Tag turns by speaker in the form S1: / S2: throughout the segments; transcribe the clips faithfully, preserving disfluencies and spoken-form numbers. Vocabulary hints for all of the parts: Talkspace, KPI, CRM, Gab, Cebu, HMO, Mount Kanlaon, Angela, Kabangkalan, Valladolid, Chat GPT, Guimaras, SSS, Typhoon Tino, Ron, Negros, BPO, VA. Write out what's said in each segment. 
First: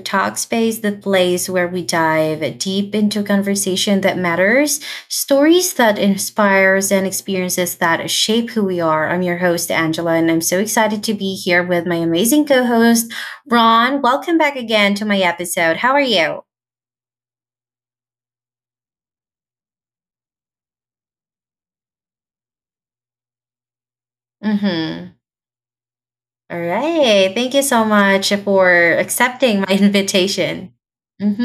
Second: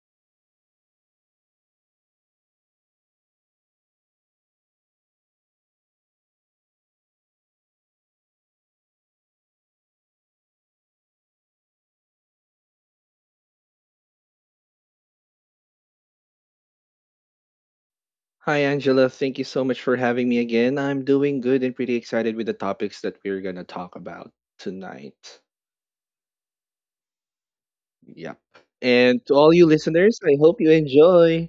S1: Talkspace, the place where we dive deep into conversation that matters, stories that inspires and experiences that shape who we are. I'm your host Angela and I'm so excited to be here with my amazing co-host Ron. Welcome back again to my episode. How are you?
S2: Hi, Angela. Thank you so much for having me again. I'm doing good and pretty excited with the topics that we're going to talk about
S1: Mhm.
S2: tonight.
S1: All right. Thank you so much
S2: Yep.
S1: for
S2: And to all
S1: accepting
S2: you
S1: my
S2: listeners, I hope you
S1: invitation.
S2: enjoy.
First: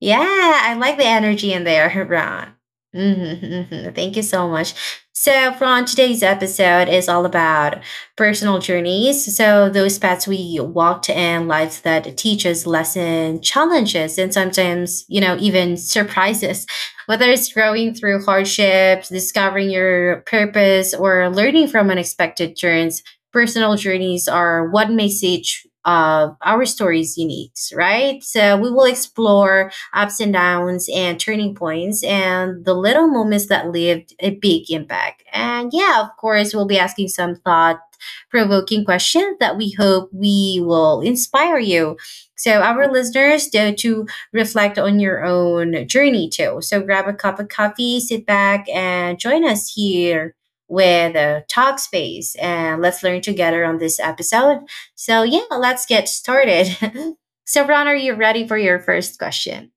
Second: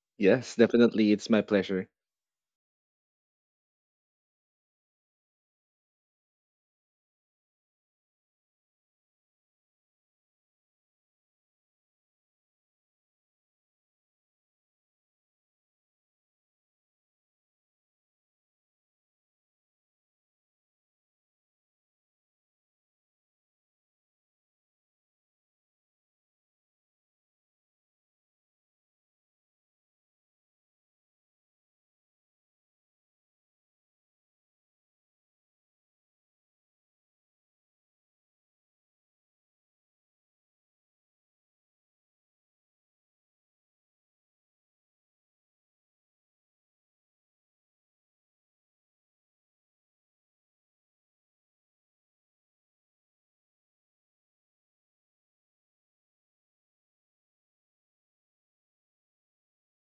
S1: Yeah,
S2: Yes,
S1: I like the
S2: definitely. It's my
S1: energy in
S2: pleasure.
S1: there, Ron. Mhm, mhm. Thank you so much. So, from today's episode is all about personal journeys. So, those paths we walked and lives that teach us lesson, challenges, and sometimes, you know, even surprises. Whether it's growing through hardships, discovering your purpose, or learning from unexpected turns, personal journeys are what makes each of our stories unique, right? So, we will explore ups and downs and turning points and the little moments that lived a big impact. And yeah, of course, we'll be asking some thought provoking questions that we hope we will inspire you. So our listeners to, to reflect on your own journey too. So grab a cup of coffee, sit back and join us here with uh, Talk Space and let's learn together on this episode. So yeah, let's get started. So Ron, are you ready for your first question?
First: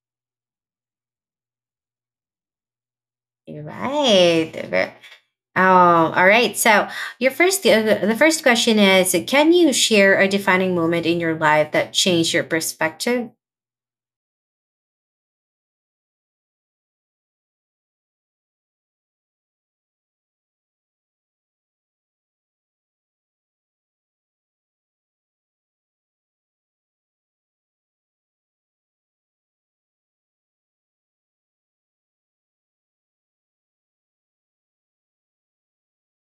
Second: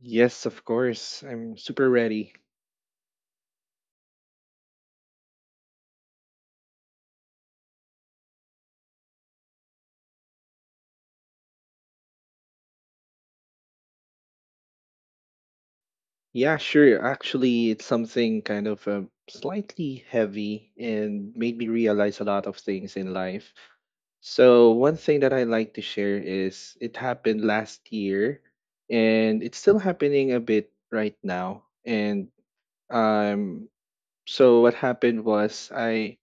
S2: Yes, of course. I'm super ready.
S1: Right. Ver- Um, all right. So, your first uh, the first question is: Can you share a defining moment in your life that changed your perspective?
S2: Yeah, sure. Actually, it's something kind of uh, slightly heavy and made me realize a lot of things in life. So, one thing that I like to share is it happened last year and it's still happening a bit right now. And um so what happened was I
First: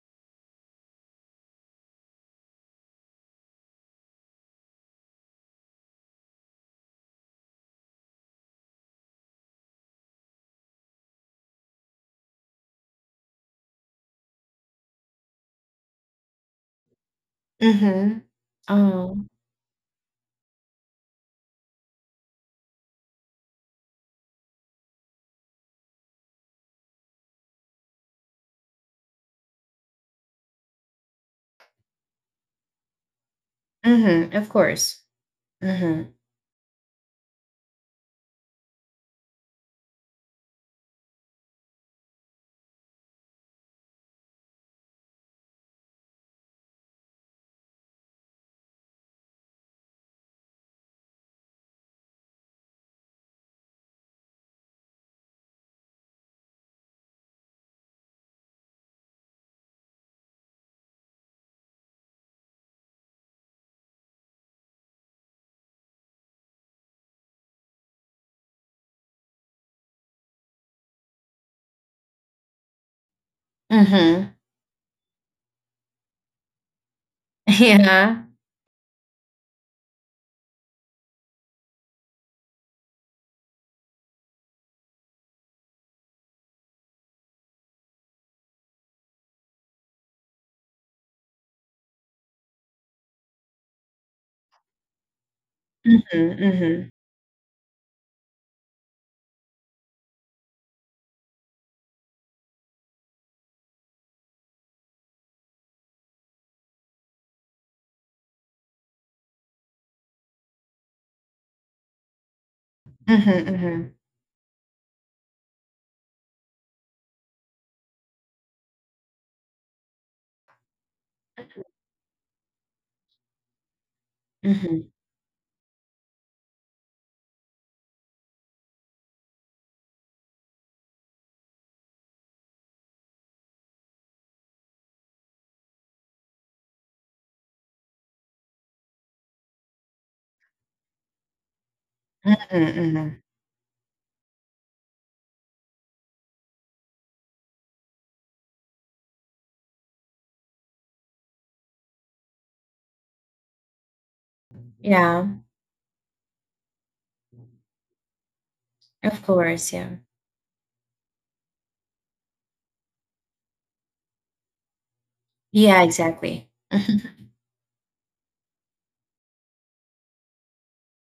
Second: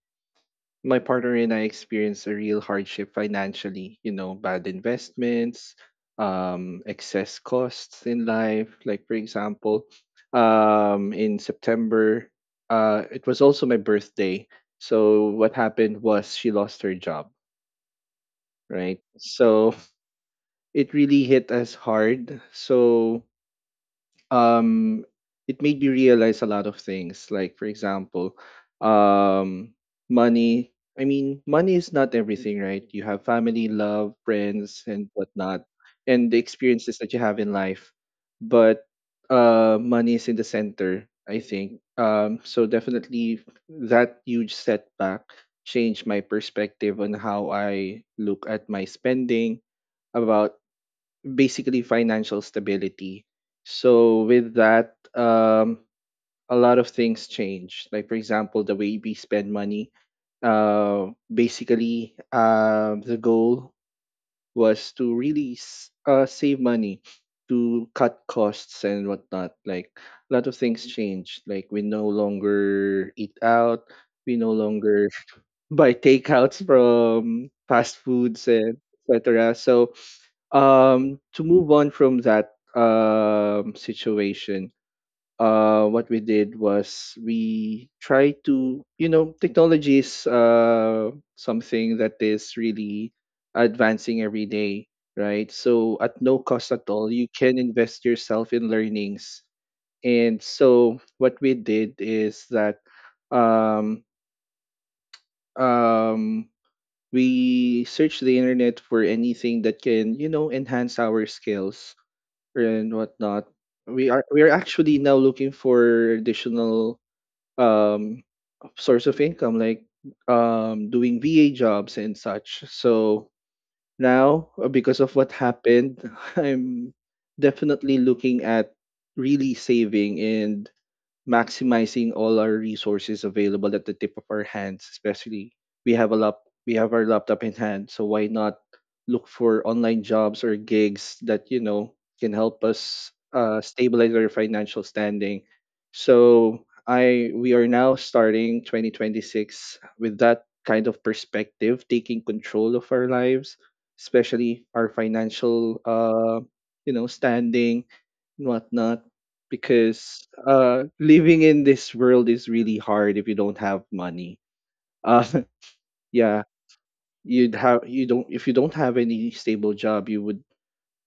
S2: my partner and I experienced a real hardship financially, you know, bad investments, um, excess costs in life. Like, for example, um, in September, uh, it was also my birthday. So, what happened was she lost her job,
S1: Mm-hmm.
S2: right?
S1: Oh.
S2: So, it really hit us hard. So, um it made me realize a lot of things. Like, for example, um money, I mean, money is not everything, right? You have family, love,
S1: Mm-hmm. Of
S2: friends
S1: course.
S2: and whatnot,
S1: Mm-hmm.
S2: and the experiences that you have in life. But uh money is in the center, I think. Um so definitely that huge setback changed my perspective on how I look at my spending, about basically financial stability. So with that, um, a lot of things change. Like, for example, the way we spend money. Uh, basically, uh, the goal was to really s- uh, save money, to cut costs and whatnot. Like, a lot of things changed. Like, we no longer eat out.
S1: Mm-hmm.
S2: We no longer buy takeouts from fast
S1: Yeah.
S2: foods and et cetera. So um to move on from that um situation, uh what we did was we try to, you know, technology is uh something that is really advancing every day, right? So at
S1: Mm-hmm.
S2: no cost at
S1: Mm-hmm.
S2: all you can invest yourself in learnings. And so what we did is that um um we search the internet for anything that can, you know, enhance our skills and whatnot.
S1: Mm-hmm. Mm-hmm.
S2: We are we are actually now looking for additional um source of income, like um doing V A jobs and such. So now, uh,
S1: Mm-hmm.
S2: because of what happened, I'm definitely looking at really saving and maximizing all our resources available at the tip of our hands. Especially, we have a lap we have our laptop in hand, so why not look for online jobs or gigs that, you know, can
S1: Mm-hmm.
S2: help
S1: mm-hmm.
S2: us uh, stabilize our financial standing. So i we are now starting twenty twenty-six with that kind of perspective, taking control of our lives, especially our
S1: Yeah.
S2: financial, uh you know, standing and whatnot,
S1: Of course. Yeah.
S2: because uh living in this world is really hard if you don't have money. uh
S1: Yeah.
S2: yeah,
S1: Exactly. Mm-hmm.
S2: you'd have you don't, if you don't have any stable job, you would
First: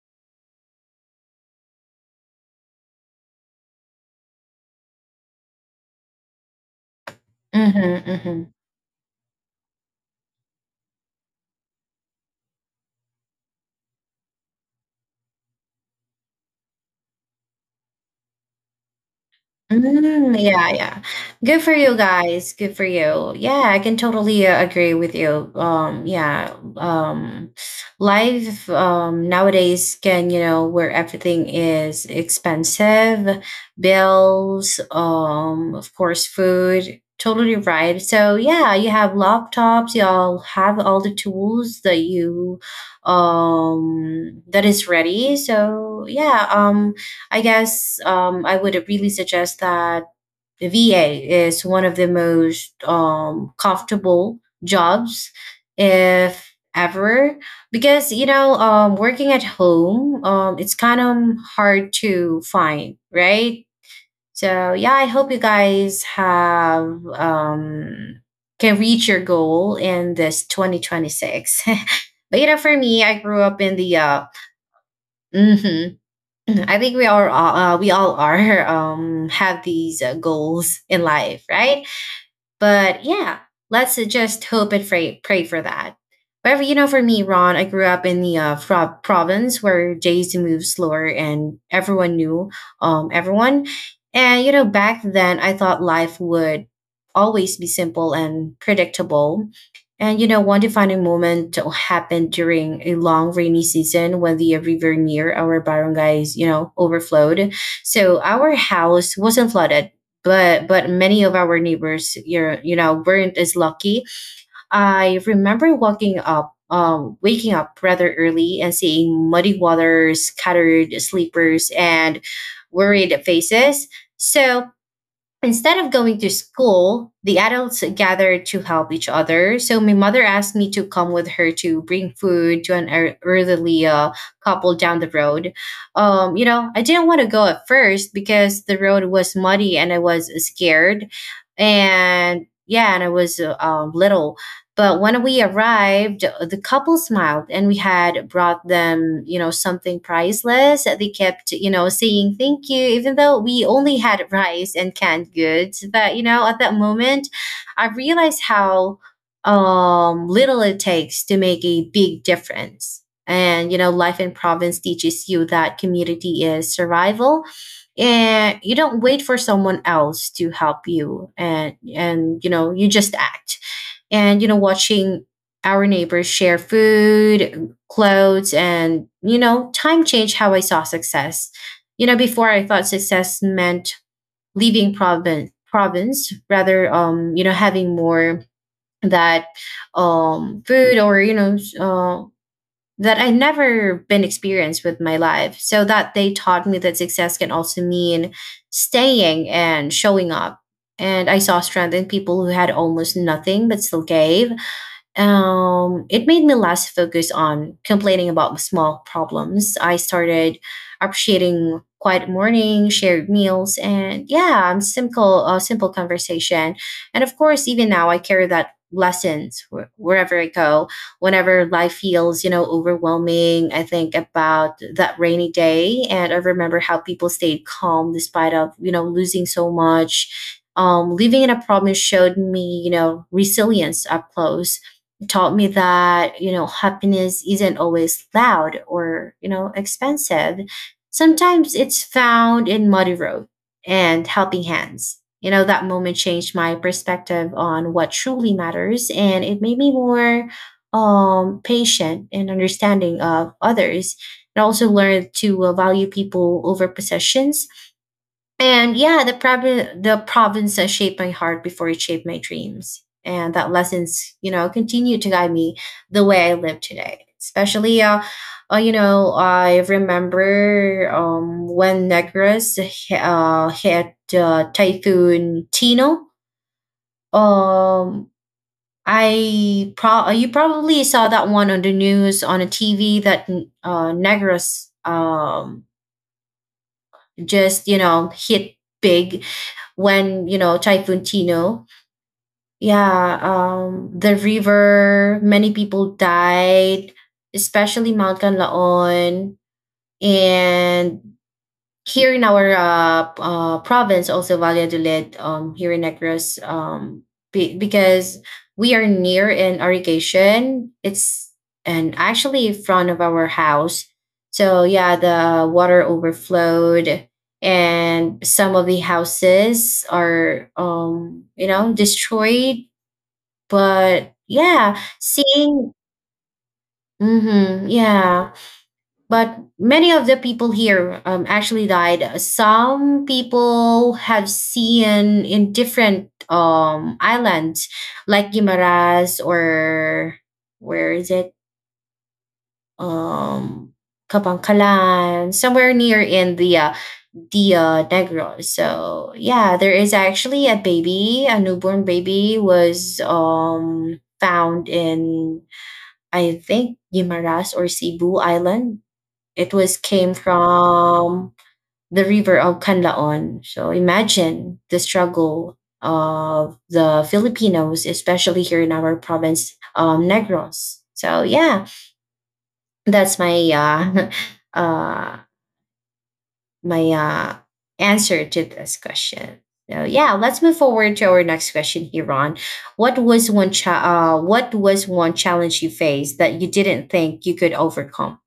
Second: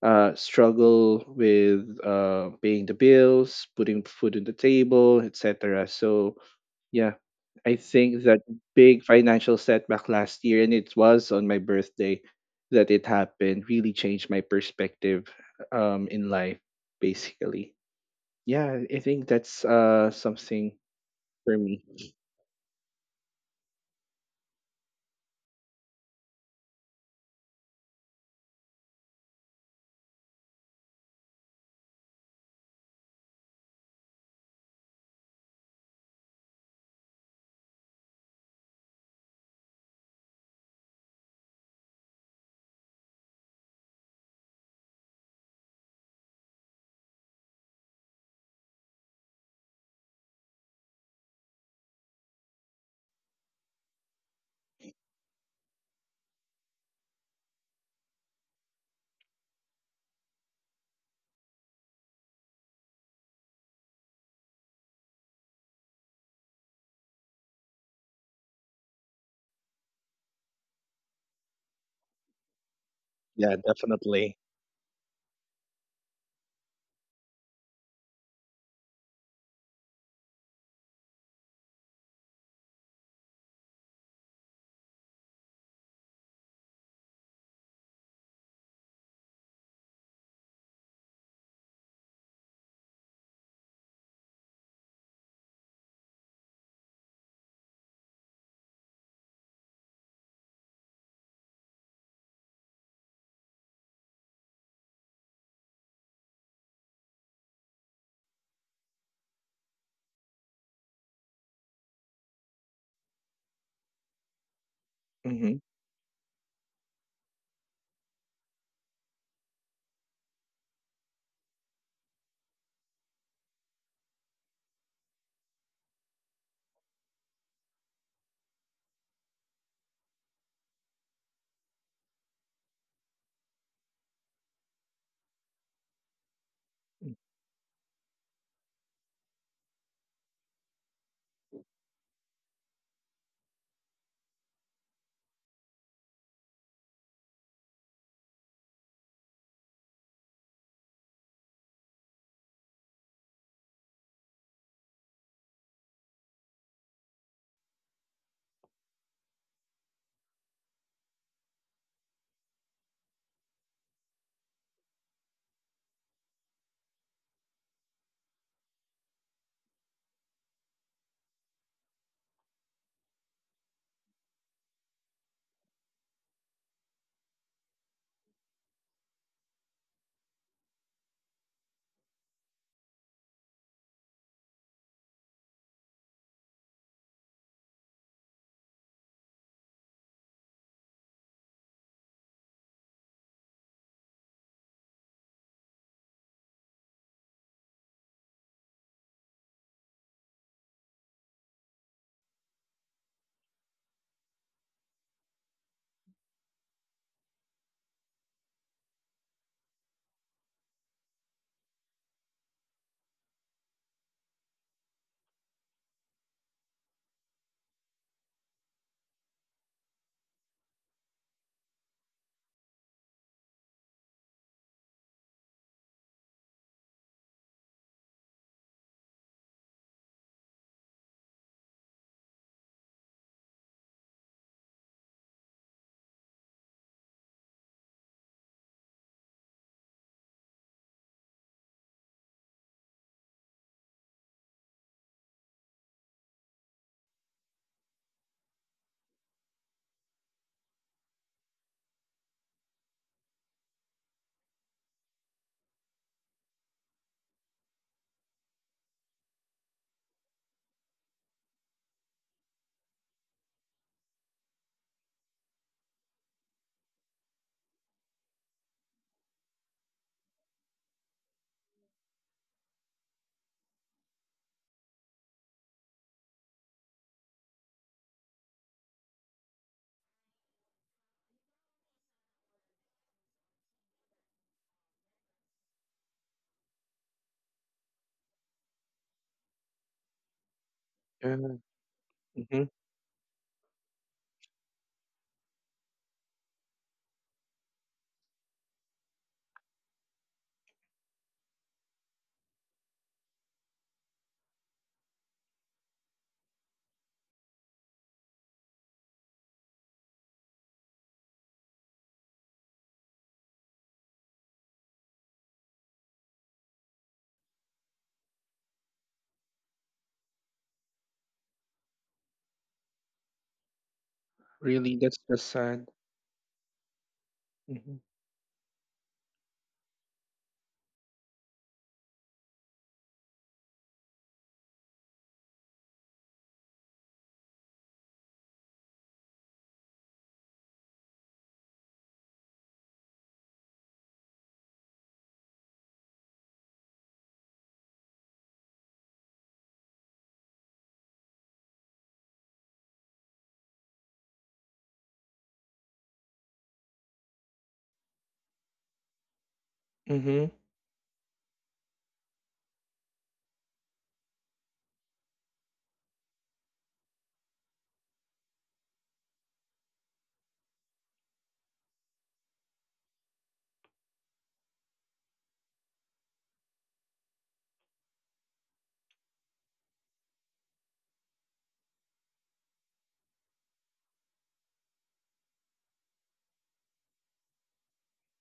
S2: uh struggle with uh paying the bills, putting food on the table, etc. So yeah, I
S1: Mm-hmm.
S2: think that
S1: mm-hmm.
S2: big financial setback last year, and it was on my birthday that it happened, really changed my perspective um in life, basically. Yeah, I think that's uh
S1: Mm, yeah,
S2: something
S1: yeah.
S2: for
S1: Good for
S2: me.
S1: you guys. Good for you. Yeah, I can totally uh, agree with you. Um, yeah. Um, life um nowadays can, you know, where everything is expensive, bills, um, of course, food. Totally right. So yeah, you have laptops, you all have all the tools that you um that is ready. So yeah, um I guess um, I would really suggest that the V A is one of the most um, comfortable jobs, if ever, because you know um, working at home um, it's kind of hard to find, right? So yeah, I hope you guys have um, can reach your goal in this twenty twenty-six. But you know, for me, I grew
S2: Yeah,
S1: up in the uh,
S2: definitely.
S1: mhm, Mhm. I think we are all, uh, we all are um have these uh, goals in life, right? But yeah, let's just hope and pray, pray for that. However, you know, for me, Ron, I grew up in the uh, fro- province where days moved slower and everyone knew um, everyone. And, you know, back then I thought life would always be simple and predictable. And, you know, one defining moment happened during a long rainy season when the river near our barangays, you know, overflowed. So our house wasn't flooded, but but many of our neighbors you're you know weren't as lucky. I
S2: Mm-hmm.
S1: remember walking up um, waking up rather early and seeing muddy water, scattered sleepers and worried faces. So instead of going to school, the adults gathered to help each other. So my mother asked me to come with her to bring food to an er- elderly uh, couple down the road. Um, you know, I didn't want to go at first because the road was muddy and I was scared. And yeah, and I was uh, um, little. But when we arrived, the couple smiled and we had brought them, you know, something priceless. They kept, you know, saying thank you, even though we only had rice and canned goods. But, you know, at that moment, I realized how um, little it takes to make a big difference. And, you know, life in province teaches you that community is survival and you don't wait for someone else to help you, and and you know you just act. And you know, watching our neighbors share food, clothes and, you know, time changed how I saw success. You know, before I thought success meant leaving province province rather, um, you know, having more that, um food or you know s- uh, that I never been experienced with my life, so that they taught me that success can also mean staying and showing up, and I saw strength in people who had almost nothing but still gave. Um, it made me less focused on complaining about small problems. I started appreciating quiet morning, shared meals, and yeah, um, simple, uh, simple conversation. And of course, even now, I carry that lessons wh- wherever I go. Whenever life feels, you know, overwhelming, I think about that rainy day, and I remember how people stayed calm despite of, you know, losing so much. Um, living in a problem showed me, you know, resilience up close, taught me that, you know, happiness isn't always loud or, you know, expensive. Sometimes it's found in muddy road and helping hands. You know, that moment changed my perspective on what truly matters, and it made me more um patient and understanding of others. And I also learned to uh, value people over possessions. And yeah, the prob- the province that shaped my heart before it shaped my dreams. And that lessons, you know, continue to guide me the way I live today. Especially, uh, uh you know, I remember um, when Negros uh, hit uh, Typhoon Tino. Um, I pro- uh, you probably saw that one on the news on a T V that uh, Negros, um, just you know hit big when, you know, Typhoon
S2: Yeah.
S1: Tino.
S2: Mm-hmm.
S1: Yeah, um, the river, many people died, especially Mount Kanlaon. And here in our uh, p- uh, province, also Valladolid, um, here in Negros, um, be- because we are near an irrigation. It's, and actually in front of our house. So yeah, the water overflowed, and some of the houses are, um, you know, destroyed. But yeah,
S2: Really, that's just
S1: seeing,
S2: sad.
S1: mm-hmm,
S2: Mm-hmm.
S1: yeah, but many of the people here, um, actually died. Some people have seen in different, um, islands, like Guimaras or where is it? Um, Kabangkalan, somewhere near in the uh, the uh, Negros. So yeah, there is actually a baby, a newborn baby was, um, found in, I think, Guimaras or Cebu Island. It was came
S2: Mm-hmm.
S1: from the river of Canlaon. So imagine the struggle of the Filipinos, especially here in our province, um, Negros. So yeah, that's my uh, uh, my uh, answer to this question. So yeah, let's move forward to our next question here, Ron. What was one cha- uh, What was one challenge you faced that you didn't think you could overcome?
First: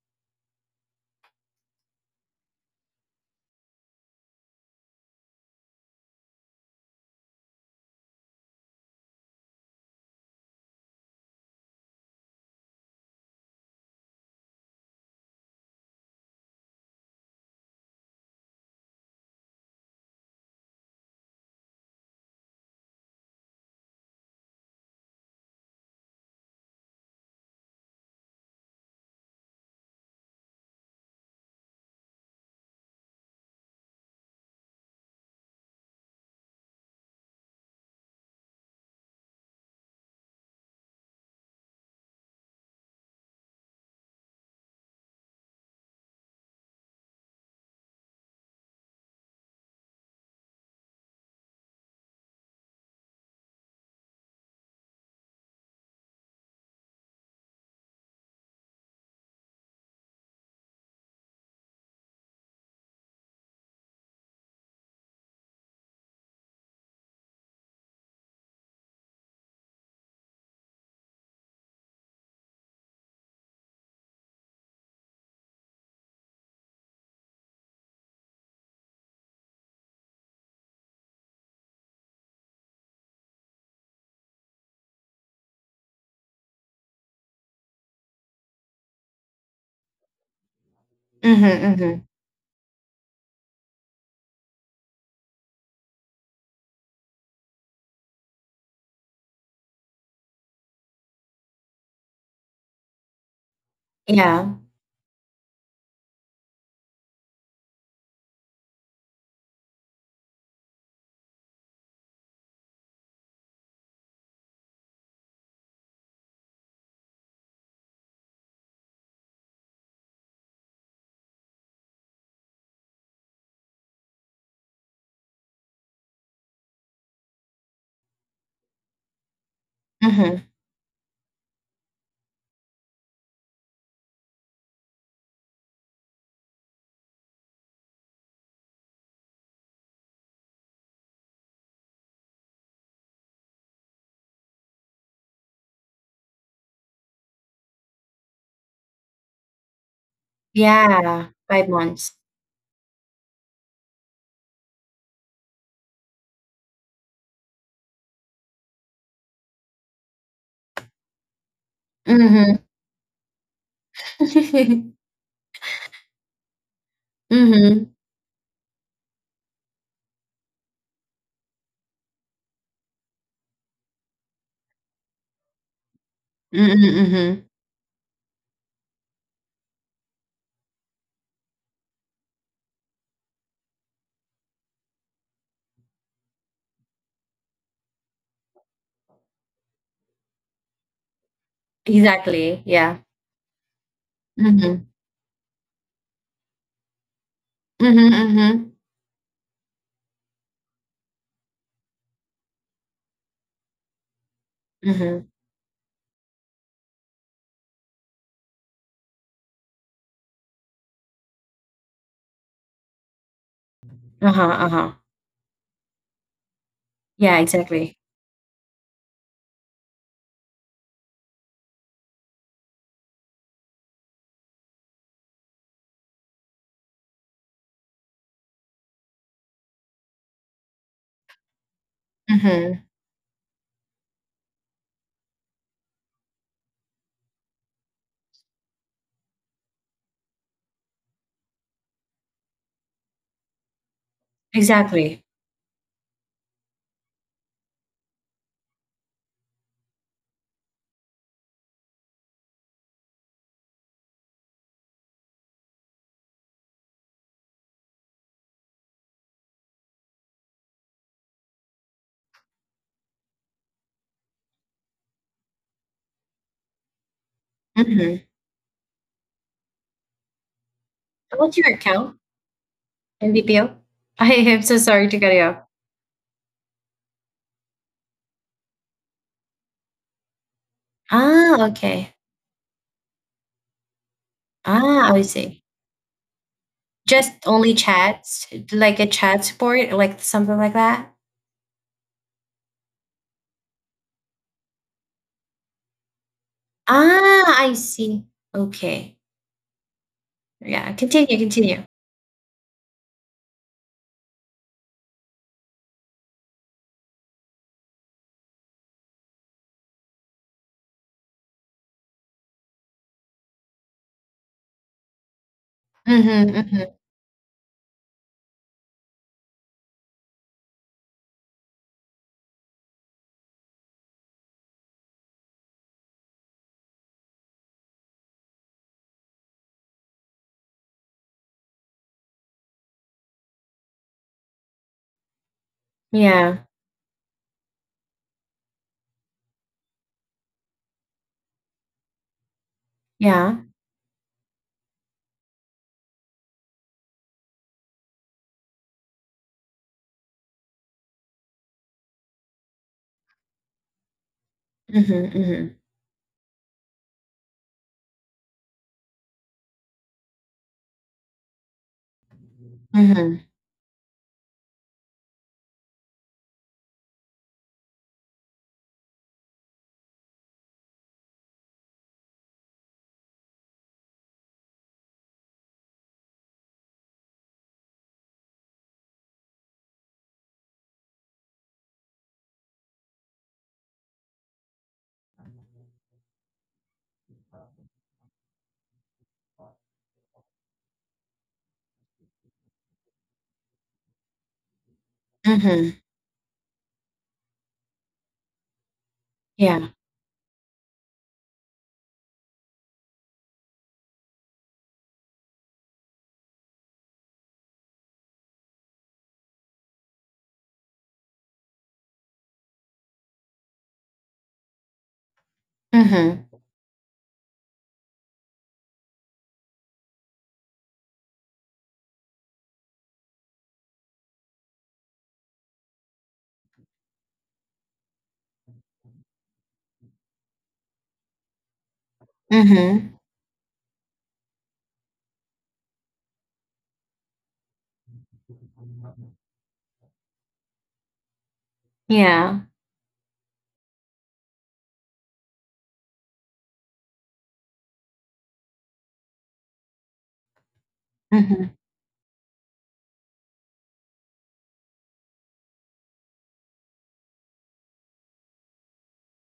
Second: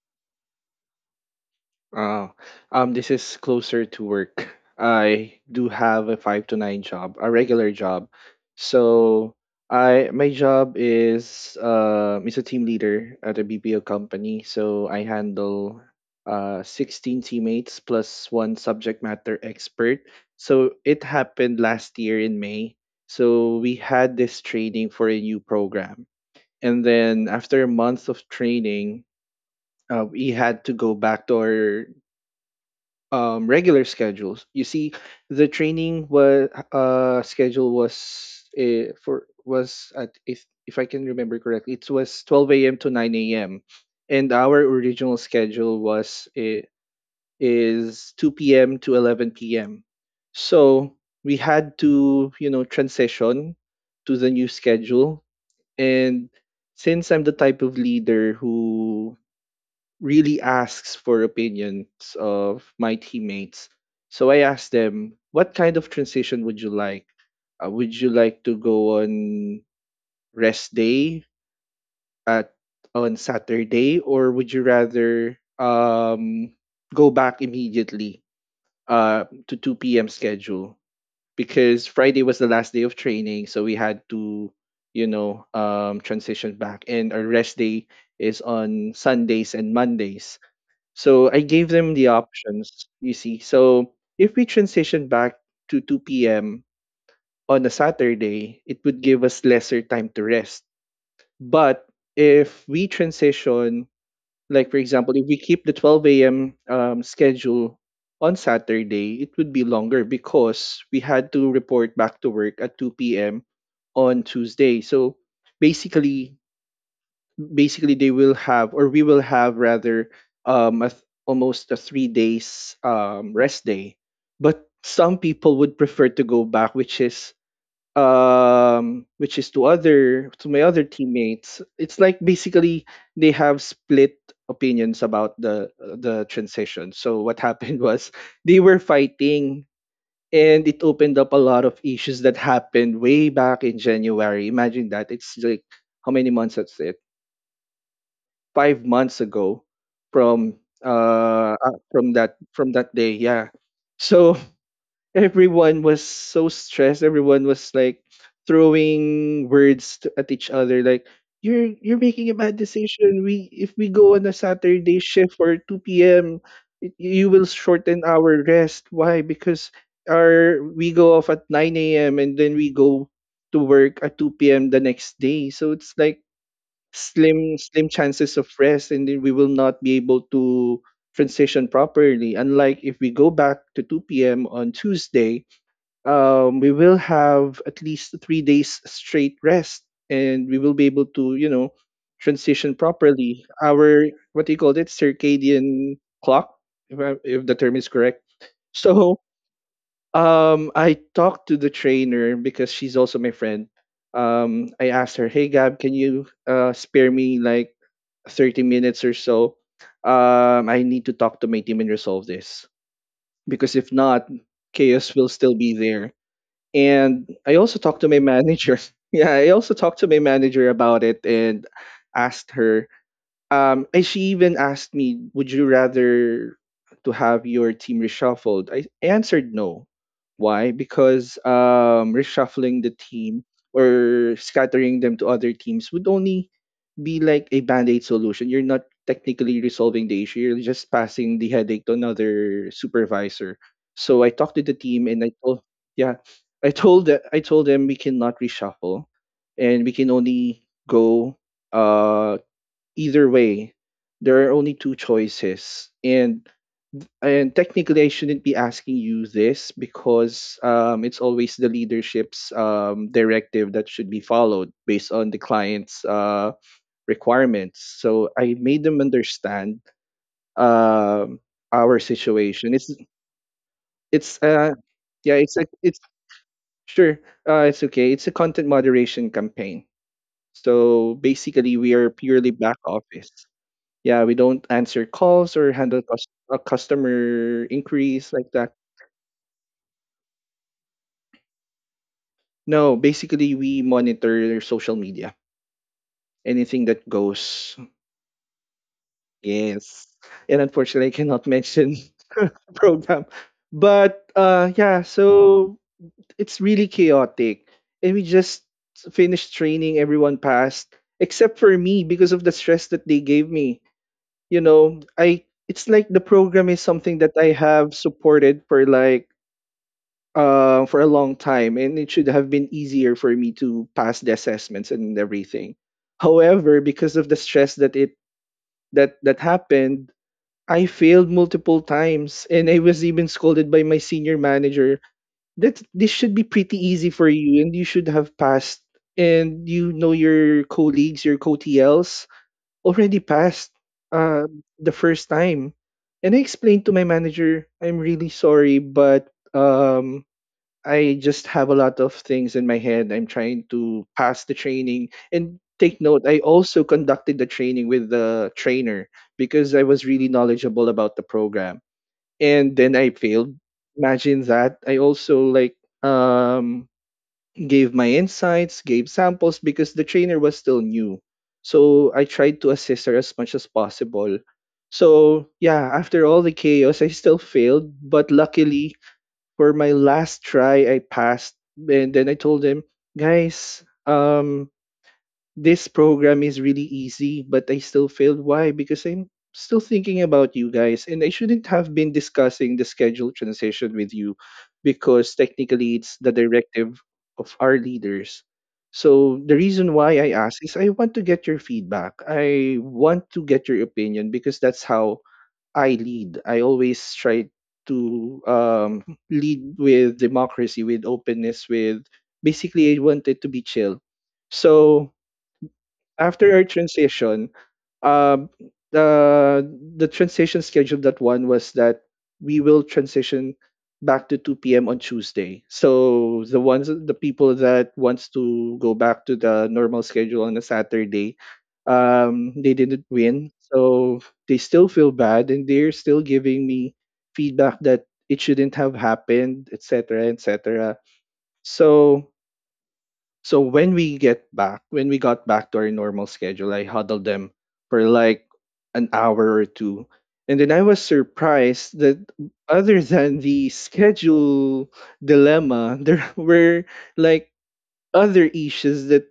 S2: Uh, um, this is closer to work. I do have a five to nine job, a regular job. So I my job is uh is a team leader at a B P O company. So I handle uh sixteen teammates plus one subject matter expert. So it happened last year in May. So we had this training for a new program. And then after a month of training, uh, we had to go back to our um, regular schedules. You see, the training was uh, schedule was uh, for was at if if I can remember correctly, it was twelve a m to nine a m, and our original schedule was uh, is two p m to eleven p m. So we had to, you know, transition to the new schedule. And since I'm the type of leader who really asks for opinions of my teammates, so I asked them, what kind of transition would you like? Uh, would you like to go on rest day at on Saturday, or would you rather um, go back immediately uh, to two p m schedule? Because Friday was the last day of training, so we had to, you know, um, transition back, and our rest day is on Sundays and Mondays. So
S1: Mm-hmm,
S2: I gave them
S1: mm-hmm.
S2: the options, you see. So if we transition back to two p m on a Saturday, it would give us lesser time to rest. But if we transition,
S1: Yeah.
S2: like, for example, if we keep the twelve a m. Um, schedule on Saturday, it would be longer because we had to report back to work at two p m on Tuesday. So basically, basically they will have, or we will have rather, um a th- almost a three days um rest day. But some people would prefer to go back, which is um which is to other
S1: Mm-hmm.
S2: to my other teammates, it's like, basically, they have split opinions about the the transition. So what happened was they were fighting, and it opened up a lot of issues that happened way back in January. Imagine that. It's like, how many months? That's five months ago from
S1: Yeah.
S2: uh
S1: Five
S2: uh, from
S1: months.
S2: that from that day. Yeah. So everyone was so stressed. Everyone was like throwing words to, at each other, like, you're you're making a bad
S1: Mm-hmm.
S2: decision. We, if we go on a
S1: Mhm.
S2: Saturday shift for two p.m., it, you will
S1: Mhm,
S2: shorten our rest. Why? Because our we go off at nine a.m. and then we go to work at two p.m. the next day. So it's like
S1: mhm.
S2: slim slim chances of rest, and then we will not be able to transition properly. Unlike if we go back to two p.m. on Tuesday, um, we will have at least three days straight rest, and we will be able to, you know,
S1: Exactly,
S2: transition
S1: yeah.
S2: properly our, what do you call
S1: Mhm.
S2: it, circadian clock, if, I, if the term is
S1: Mhm,
S2: correct.
S1: mhm,
S2: So um, I talked to the trainer because she's also my friend. um, I asked
S1: mhm.
S2: her, "Hey Gab, can you uh, spare me like thirty minutes or so? um, I need to talk to my team and resolve this. Because if not,
S1: Uh-huh, uh-huh.
S2: chaos will still be there." And
S1: Yeah,
S2: I also
S1: exactly.
S2: talked to my manager. Yeah, I also talked to my manager about it and asked her, um, and she even asked me, "Would you rather to have your team reshuffled?" I I answered no. Why? Because um, reshuffling
S1: Mhm.
S2: the team or scattering them to other teams would only be like a band-aid solution. You're not technically resolving the issue. You're just passing the headache to another supervisor. So I talked to the team
S1: Exactly.
S2: and I told, yeah, I told the- I told them we cannot reshuffle, and we can only go, Uh, either way, there are only two choices. And and technically, I shouldn't be asking you this because um, it's always the leadership's, um, directive that should be followed based on the client's uh, requirements.
S1: Mhm.
S2: So I made them understand um,
S1: What's your
S2: our
S1: account?
S2: situation. It's
S1: M B P O? I
S2: it's
S1: am
S2: uh
S1: so sorry to cut
S2: yeah
S1: you
S2: it's
S1: off.
S2: a it's sure uh, It's okay. It's a content moderation campaign. So
S1: Ah,
S2: basically, we are
S1: okay.
S2: purely back office. Yeah, we don't answer
S1: Ah, I
S2: calls
S1: see.
S2: or handle cus- uh,
S1: Just
S2: customer
S1: only
S2: inquiries
S1: chats,
S2: like that.
S1: like a chat support, like something like that?
S2: No, basically we monitor social media. Anything that
S1: Ah,
S2: goes,
S1: I see. Okay.
S2: yes. And
S1: Yeah,
S2: unfortunately, I
S1: continue,
S2: cannot
S1: continue.
S2: mention program. But uh yeah, so it's really chaotic. And we just finished training, everyone passed, except for me because of the stress that they gave me. You know, I it's like
S1: hmm
S2: the program is
S1: hmm
S2: something that I have supported for like uh, for a long time, and it should have been easier for me to pass the assessments and everything. However, because of the stress that it that that happened, I failed multiple times, and I was even scolded by my senior manager that this should be
S1: Yeah,
S2: pretty easy for you, and you should have passed, and you know your colleagues, your co-T Ls already
S1: yeah.
S2: passed uh, the first time. And I explained to my manager, I'm really sorry, but um I just have a lot of things in my head. I'm trying to pass the training.
S1: hmm
S2: And
S1: hmm
S2: take note, I also conducted the training with the trainer because I was really knowledgeable about the program. And then I
S1: hmm
S2: failed. Imagine that. I also like um gave my insights, gave samples because the trainer was still new. So I tried to assist her as much as possible. So yeah, after all the chaos, I still failed, but luckily for my last try I passed. And then I told them, "Guys, um this program is really easy, but I still failed. Why? Because I'm still thinking about you guys, and I shouldn't have been discussing the schedule transition with you because technically
S1: Mhm.
S2: it's the directive of our leaders." So the
S1: Yeah.
S2: reason why I ask is I want to get your feedback. I want to get your opinion because that's how I lead. I always try to um, lead with democracy, with openness, with basically I want it to be chill. So
S1: Mhm.
S2: after our transition, um, the the transition schedule that one was that we will transition back to two p m on Tuesday. So the ones the people that wants to go back to the normal schedule on a Saturday, um, they didn't
S1: Mhm.
S2: win. So they still feel bad and they're still giving me feedback that it shouldn't have happened, et cetera, et cetera. So
S1: Yeah.
S2: so when we get back, when we got back to our normal schedule, I huddled them for like an hour or two. And then I was
S1: Mhm.
S2: surprised that other than the schedule dilemma, there were like other issues that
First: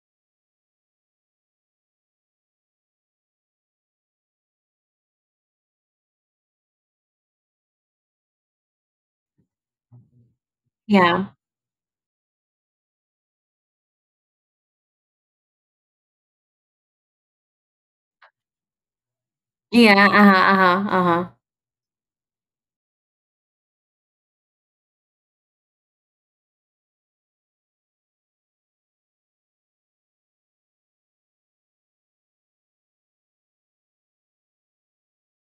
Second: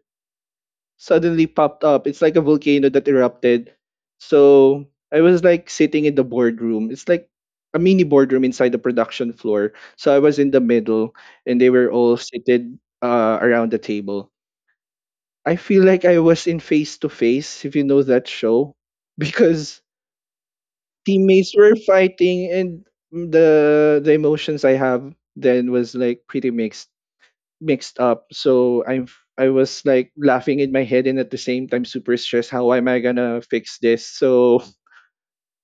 S2: suddenly popped up. It's like a volcano that erupted. So I was like sitting in the boardroom. It's like a mini boardroom inside the production floor. So I was in the middle
S1: Yeah.
S2: and they were all seated uh, around the table. I feel like I was in Face to Face, if you know that show, because
S1: Yeah. Uh-huh. Uh-huh. Uh-huh.
S2: teammates were fighting and the the emotions I have then was like pretty mixed mixed up. So I'm f- I am I was like laughing in my head and at the same time super stressed. How am I gonna fix this? So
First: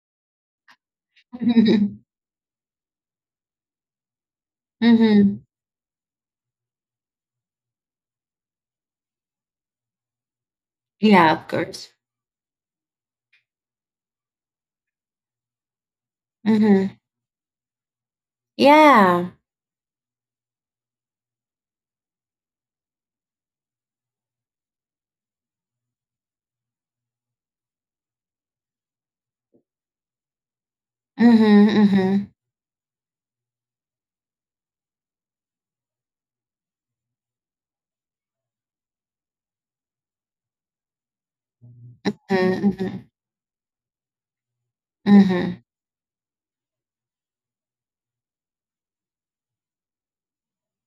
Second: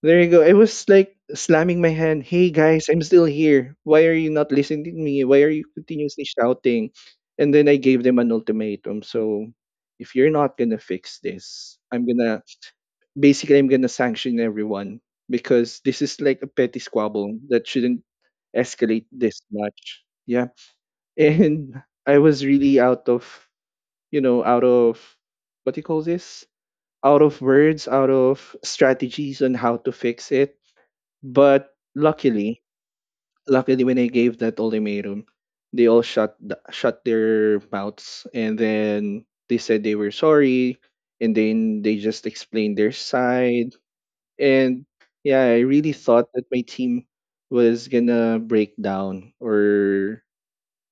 S2: there you go. I was like slamming my
S1: Mhm.
S2: hand. Hey guys, I'm still here. Why are you not listening to me?
S1: Mhm.
S2: Why are you continuously shouting? And then I gave them an ultimatum. So if you're not gonna fix
S1: Yeah, of
S2: this,
S1: course.
S2: I'm gonna basically I'm gonna sanction everyone because this is like a petty
S1: Mhm.
S2: squabble that shouldn't escalate
S1: Yeah.
S2: this much. Yeah. And I was really out of you know, out of what do you call this? Out of words, out of strategies on how to fix it,
S1: Mhm.
S2: but
S1: Mhm.
S2: luckily, luckily when I gave that ultimatum, they all shut th- shut their mouths, and then they said they were sorry, and then they just
S1: Mhm.
S2: explained their
S1: Mhm.
S2: side. And yeah, I
S1: Mhm.
S2: really thought that my team was gonna break down or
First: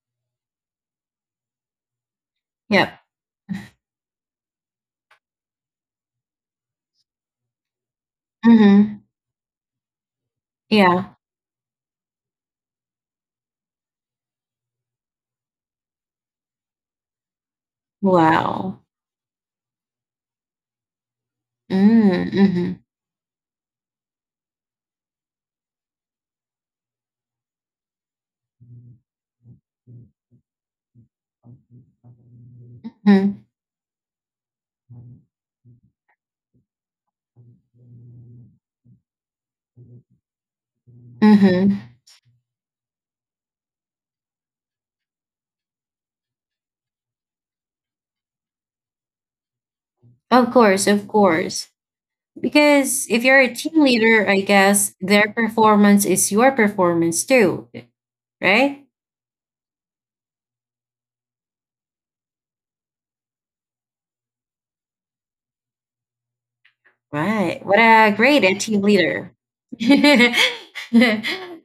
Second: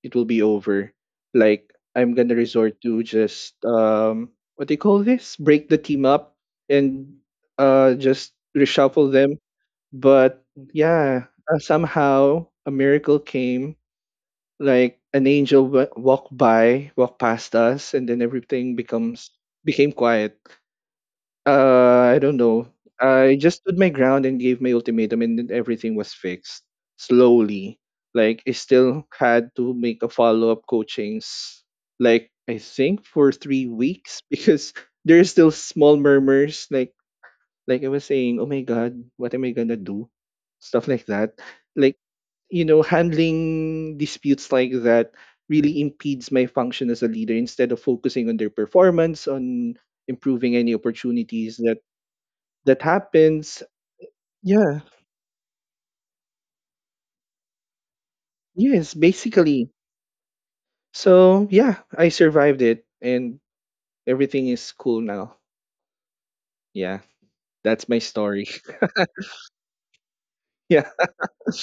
S2: it will be over. Like I'm gonna resort
S1: Yep.
S2: to just um what do you call this? Break the team up and uh just
S1: Mhm.
S2: reshuffle them, but
S1: Yeah.
S2: yeah, uh, somehow a miracle came. Like an angel w- walked by, walked past us, and then everything
S1: Wow.
S2: becomes became quiet. Uh, I
S1: Mm.
S2: don't know.
S1: Mhm.
S2: I just stood my ground and gave my ultimatum, and then everything was fixed slowly. Like I still had to make a follow up coachings, like I think for
S1: Mhm.
S2: three weeks because there's still small murmurs, like like I was saying, "Oh my God, what am I gonna do?" Stuff like that.
S1: Mm-hmm.
S2: Like, you know, handling disputes like that really impedes my function as a leader instead of focusing on their performance, on
S1: Of
S2: improving any
S1: course, of
S2: opportunities
S1: course.
S2: that that
S1: Because if you're a
S2: happens.
S1: team leader, I
S2: Yeah.
S1: guess their performance is your performance too, right?
S2: Yes, basically. So, yeah, I survived it and everything is cool now. Yeah.
S1: Right. What
S2: That's my
S1: a great
S2: story.
S1: and team leader. Thank
S2: Yeah.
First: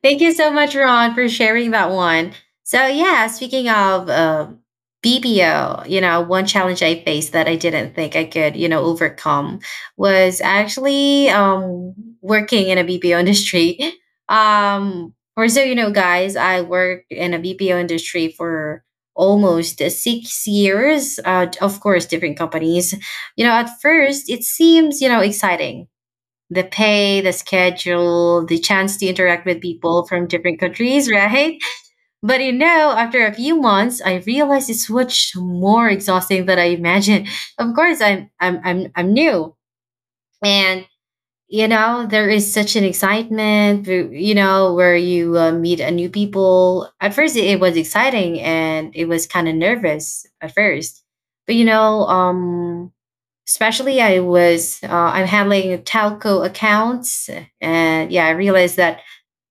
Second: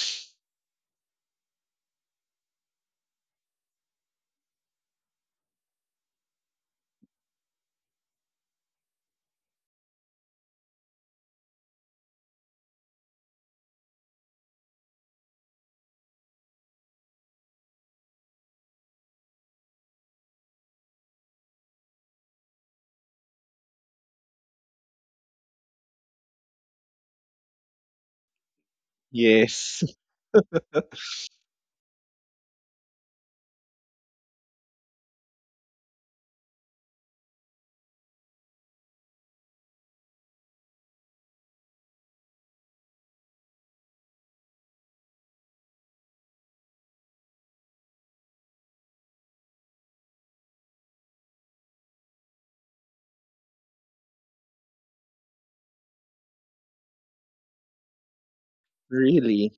S1: you so much, Ron, for sharing that one. So, yeah, speaking of um B P O, you know, one challenge I faced that I didn't think I could, you know, overcome was actually, um, working in a B P O industry. Um, or so you know, guys, I worked in a B P O industry for almost six years. Uh, of course, different companies. You know, at first, it seems, you know, exciting. The pay, the schedule, the chance to interact with
S2: Yes.
S1: people from different countries, right? But you know, after a few months, I realized it's much more exhausting than I imagined. Of course, I'm I'm I'm I'm new, and you know, there is such an excitement. You know, where you uh, meet a new people. At first, it, it was exciting, and it was kind of nervous at first. But you know, um, especially I was uh, I'm handling telco accounts, and yeah, I realized that,
S2: Really.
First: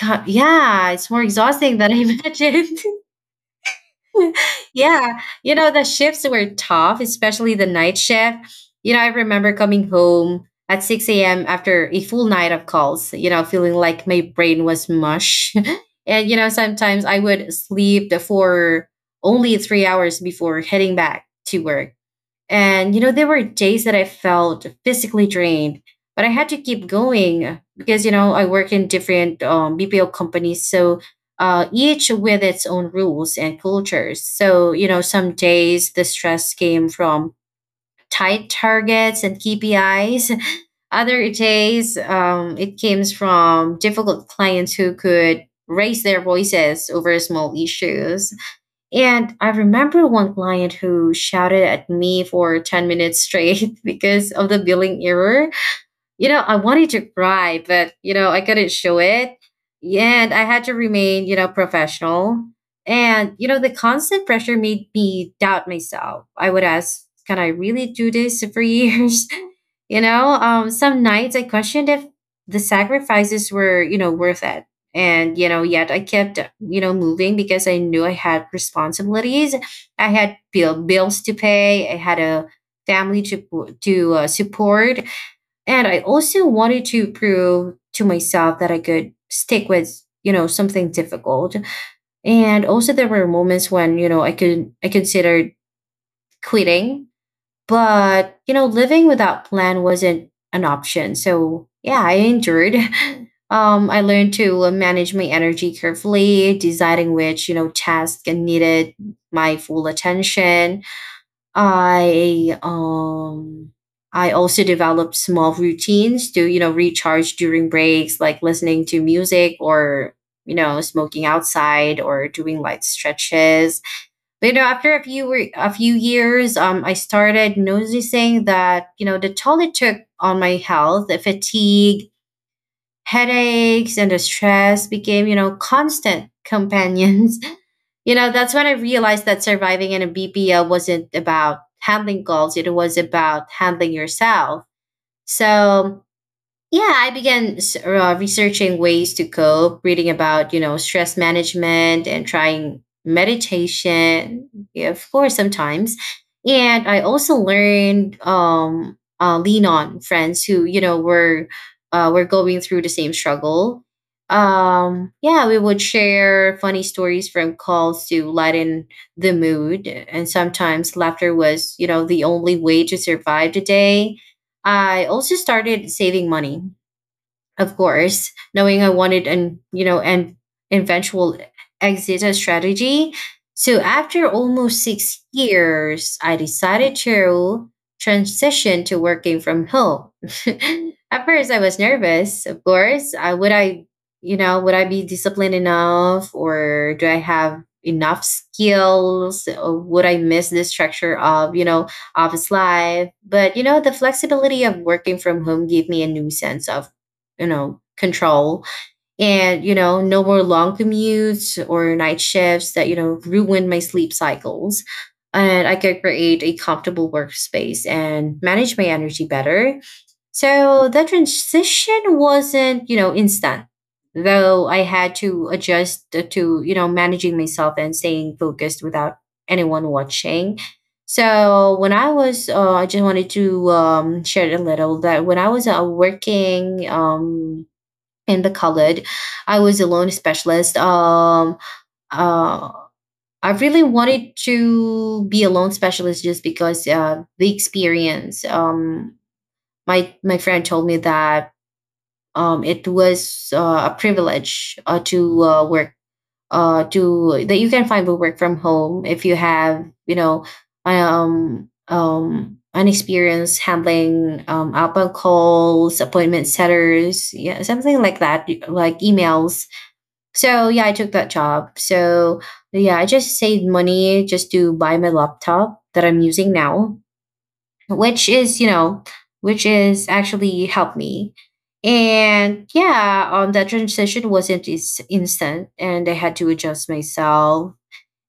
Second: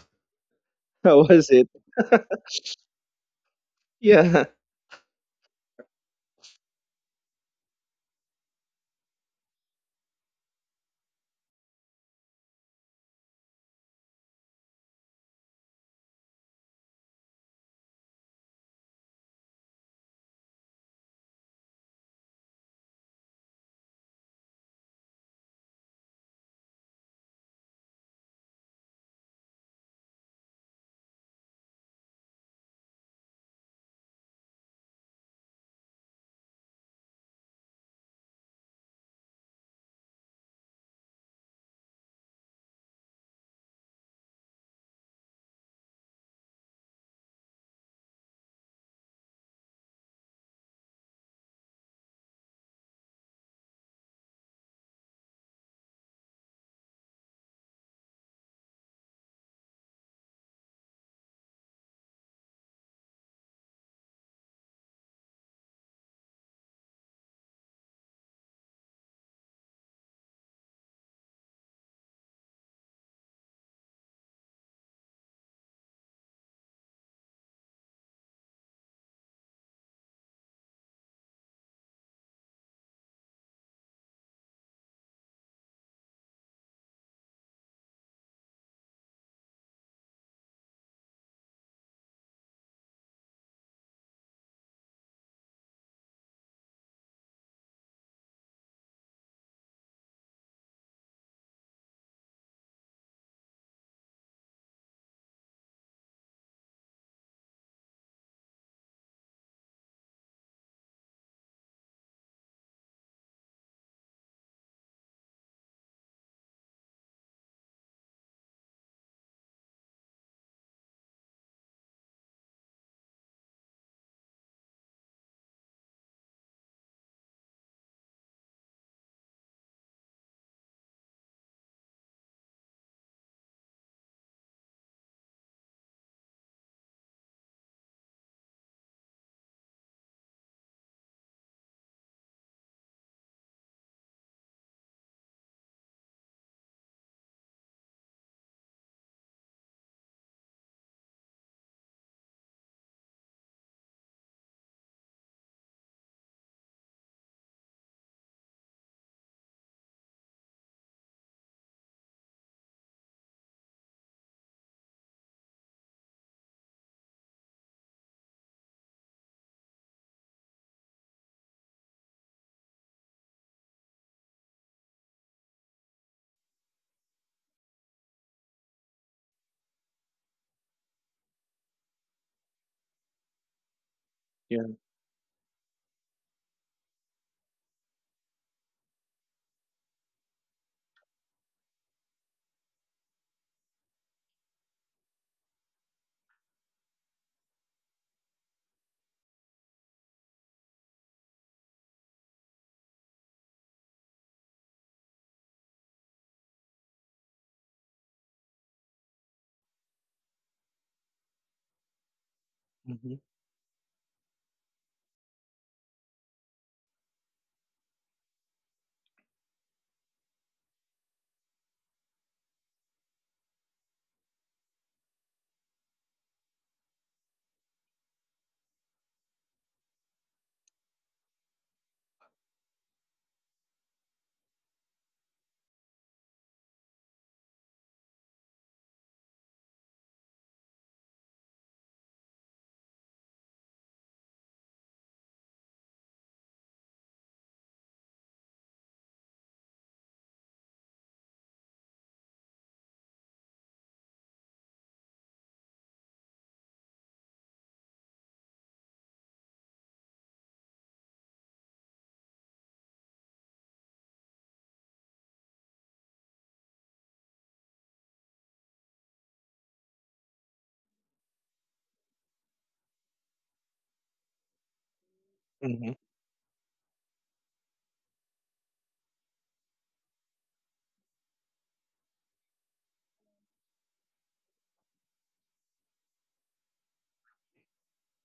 S1: God, yeah, it's
S2: How
S1: more
S2: was it?
S1: exhausting than I imagined.
S2: Yeah.
S1: Yeah, you know the shifts were tough, especially the night shift. You know, I remember coming home at six a m after a full night of calls. You know, feeling like my brain was mush, and you know sometimes I would sleep for only three hours before heading back to work. And, you know, there were days that I felt physically drained, but I had to keep going because, you know, I work in different, um, B P O companies. So uh, each with its own rules and cultures. So, you know, some days the stress came from tight targets and K P Is. Other days, um, it came from difficult clients who could raise their voices over small issues. And I remember one client who shouted at me for ten minutes straight because of the billing error. You know, I wanted to cry, but, you know, I couldn't show it. And I had to remain, you know, professional. And, you know, the constant pressure made me doubt myself. I would ask, can I really do this for years? you know, um, some nights I questioned if the sacrifices were, you know, worth it. And, you know, yet I kept, you know, moving because I knew I had responsibilities. I had bill, bills to pay. I had a family to, to uh, support, and I also wanted to prove to myself that I could stick with, you know, something difficult. And also there were moments when, you know, I could I considered quitting, but you know, living without plan wasn't an option. So yeah, I endured. Um, I learned to uh, manage my energy carefully, deciding which, you know, task needed my full attention. I um I also developed small routines to, you know, recharge during breaks, like listening to music, or, you know, smoking outside, or doing light stretches. But, you know, after a few re- a few years, um, I started noticing, that, you know, the toll it took on my health. The fatigue, headaches, and the stress became, you know, constant companions. You know, that's when I realized that surviving in a B P O wasn't about handling calls, it was about handling yourself. So yeah, I began s- uh, researching ways to cope, reading about, you know, stress management, and trying meditation, yeah, of course, sometimes. And I also learned um uh, lean on friends who, you know, were uh, were going through the same struggle. Um yeah, we would share funny stories from calls to lighten the mood, and sometimes laughter was, you know, the only way to survive the day. I also started saving money, of course, knowing I wanted an you know an eventual exit strategy. So after
S2: Yeah.
S1: almost six years, I decided to transition to working from home. At first, I was nervous. Of course, I would I you know, would I be disciplined enough, or do I have enough skills, or would I miss the structure of, you know office life? But you know, the flexibility of working from home gave me a new sense of, you know control. And you know, no more long commutes or night shifts that you know
S2: Hmm.
S1: ruin my sleep cycles, and I could create a comfortable workspace and manage my energy better. So the transition wasn't, you know instant, though I had to adjust to, you know, managing myself and staying focused without anyone watching. So when I was, uh, I just wanted to um, share a little that when I was uh, working um, in the college. I was a loan specialist. Um, uh, I really wanted to be a loan specialist just because uh, the experience. Um, my my friend told me that um, it was uh, a privilege uh, to uh, work, uh, to that you can find work from home if you have you know, um, um, an experience handling um, outbound calls, appointment setters, yeah, something like that, like emails. So yeah, I took that job. So yeah, I just saved money just to buy my laptop
S2: Hmm.
S1: that I'm using now, which is, you know, which is actually helped me. And yeah, um that transition wasn't is instant, and I had to adjust myself.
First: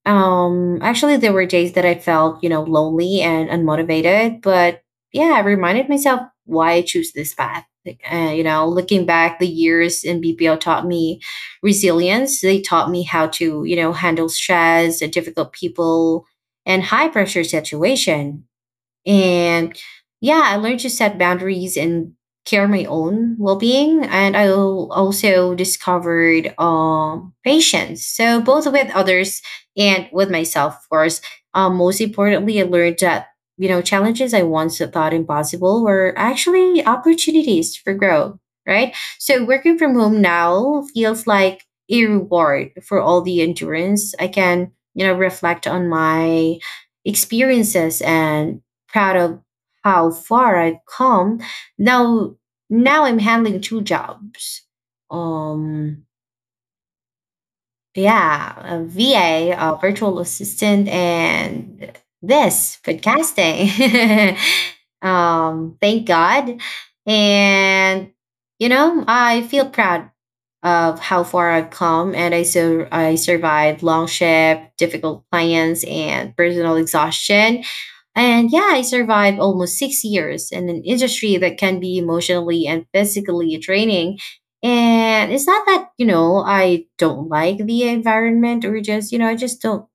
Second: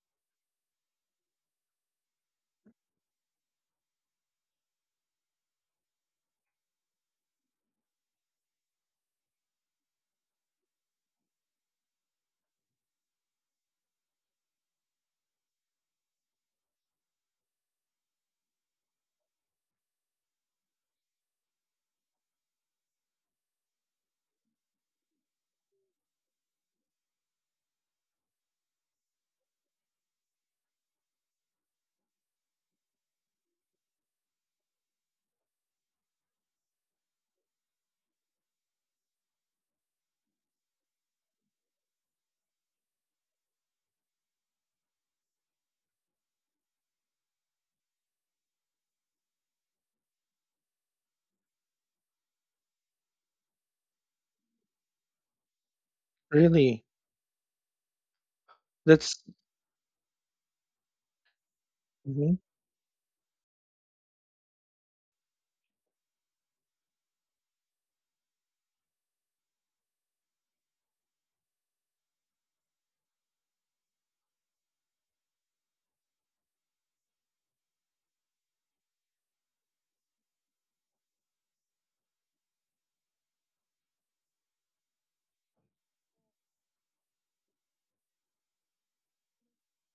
S1: um, actually, there were days that I felt, you know, lonely and unmotivated, but yeah, I reminded myself why I choose this path. Like, uh, you know, looking back, the years in B P O taught me resilience. They taught me how to, you know, handle stress and difficult people and high pressure situation. And yeah, I learned to set boundaries and care my own well being. And I al- also discovered um, patience. So, both with others and with myself, of course. Um, most importantly, I learned that, you know, challenges I once thought impossible were actually opportunities for growth, right? So, working from home now feels like a reward for all the endurance. I can, you know, reflect on my experiences and proud of how far I've come. Now, now I'm handling two jobs. Um,
S2: Really?
S1: yeah, a
S2: That's.
S1: V A, a a virtual assistant, and
S2: Hmm.
S1: this podcasting. um, thank God. And you know, I feel proud of how far I've come, and I, so I survived long shift, difficult clients, and personal exhaustion, and yeah, I survived almost six years in an industry that can be emotionally and physically draining. And it's not that, you know, I don't like the environment, or just, you know, I just don't,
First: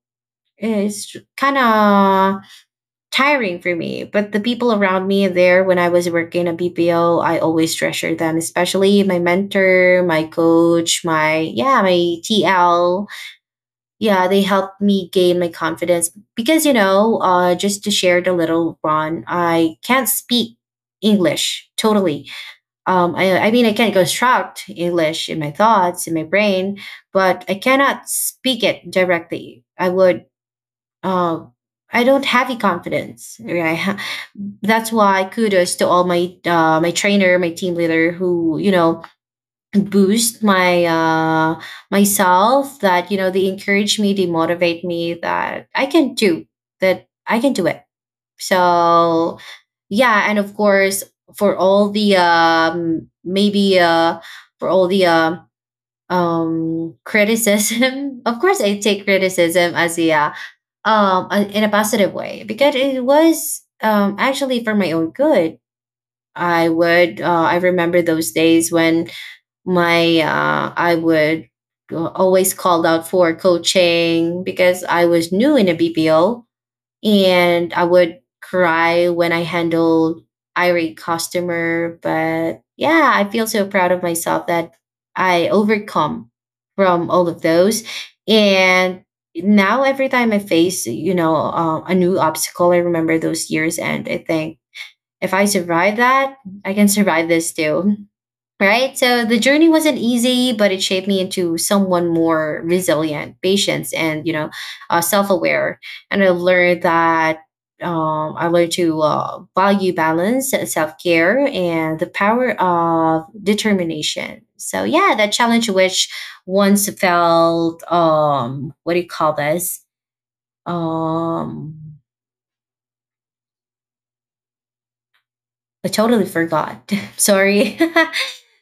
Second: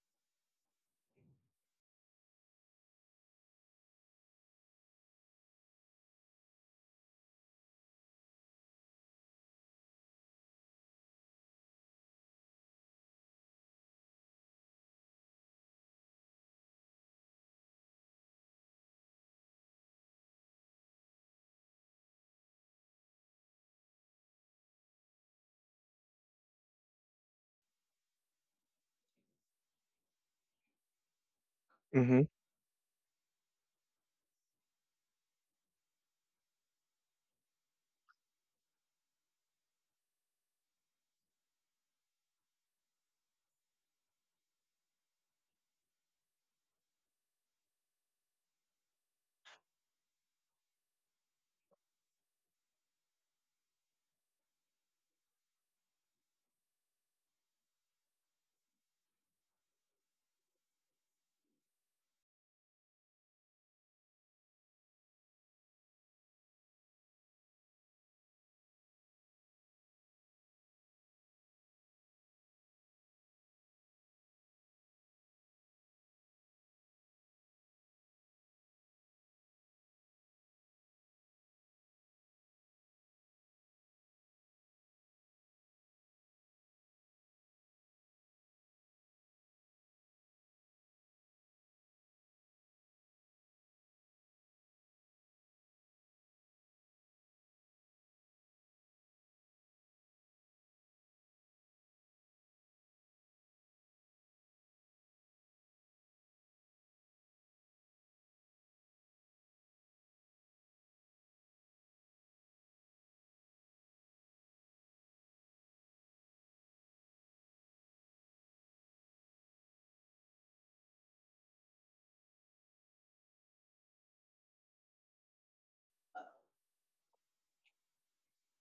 S1: it's kind of tiring for me. But the people around me there when I was working at B P O, I always treasure them, especially my mentor, my coach, my, yeah, my T L. Yeah, they helped me gain my confidence because, you know, uh, just to share it a little, Ron, I can't speak English totally. Um, I, I mean, I can construct English in my thoughts, in my brain, but I cannot speak it directly. I would, uh, I
S2: Hmm.
S1: don't have the confidence. Right? I ha- That's why kudos to all my uh, my trainer, my team leader, who you know boost my uh myself, that you know they encourage me, they motivate me that I can do, that I can do it. So yeah, and of course, for all the um maybe uh for all the um um criticism. Of course I take criticism as a uh, um a- in a positive way, because it was um actually for my own good. I would uh, I remember those days when my uh, I would always called out for coaching because I was new in a BPO, and I would cry when I handled irate customer. But yeah, I feel so proud of myself that I overcome from all of those. And now every time I face, you know, uh, a new obstacle, I remember those years and I think, if I survive that, I can survive this too. Right? So the journey wasn't easy, but it shaped me into someone more resilient, patient, and, you know, uh, self aware. And I learned that, um, I learned to uh, value balance, self care, and the power of determination. So, yeah, that challenge, which once felt, um, what do you call this? Um, I totally forgot. Sorry.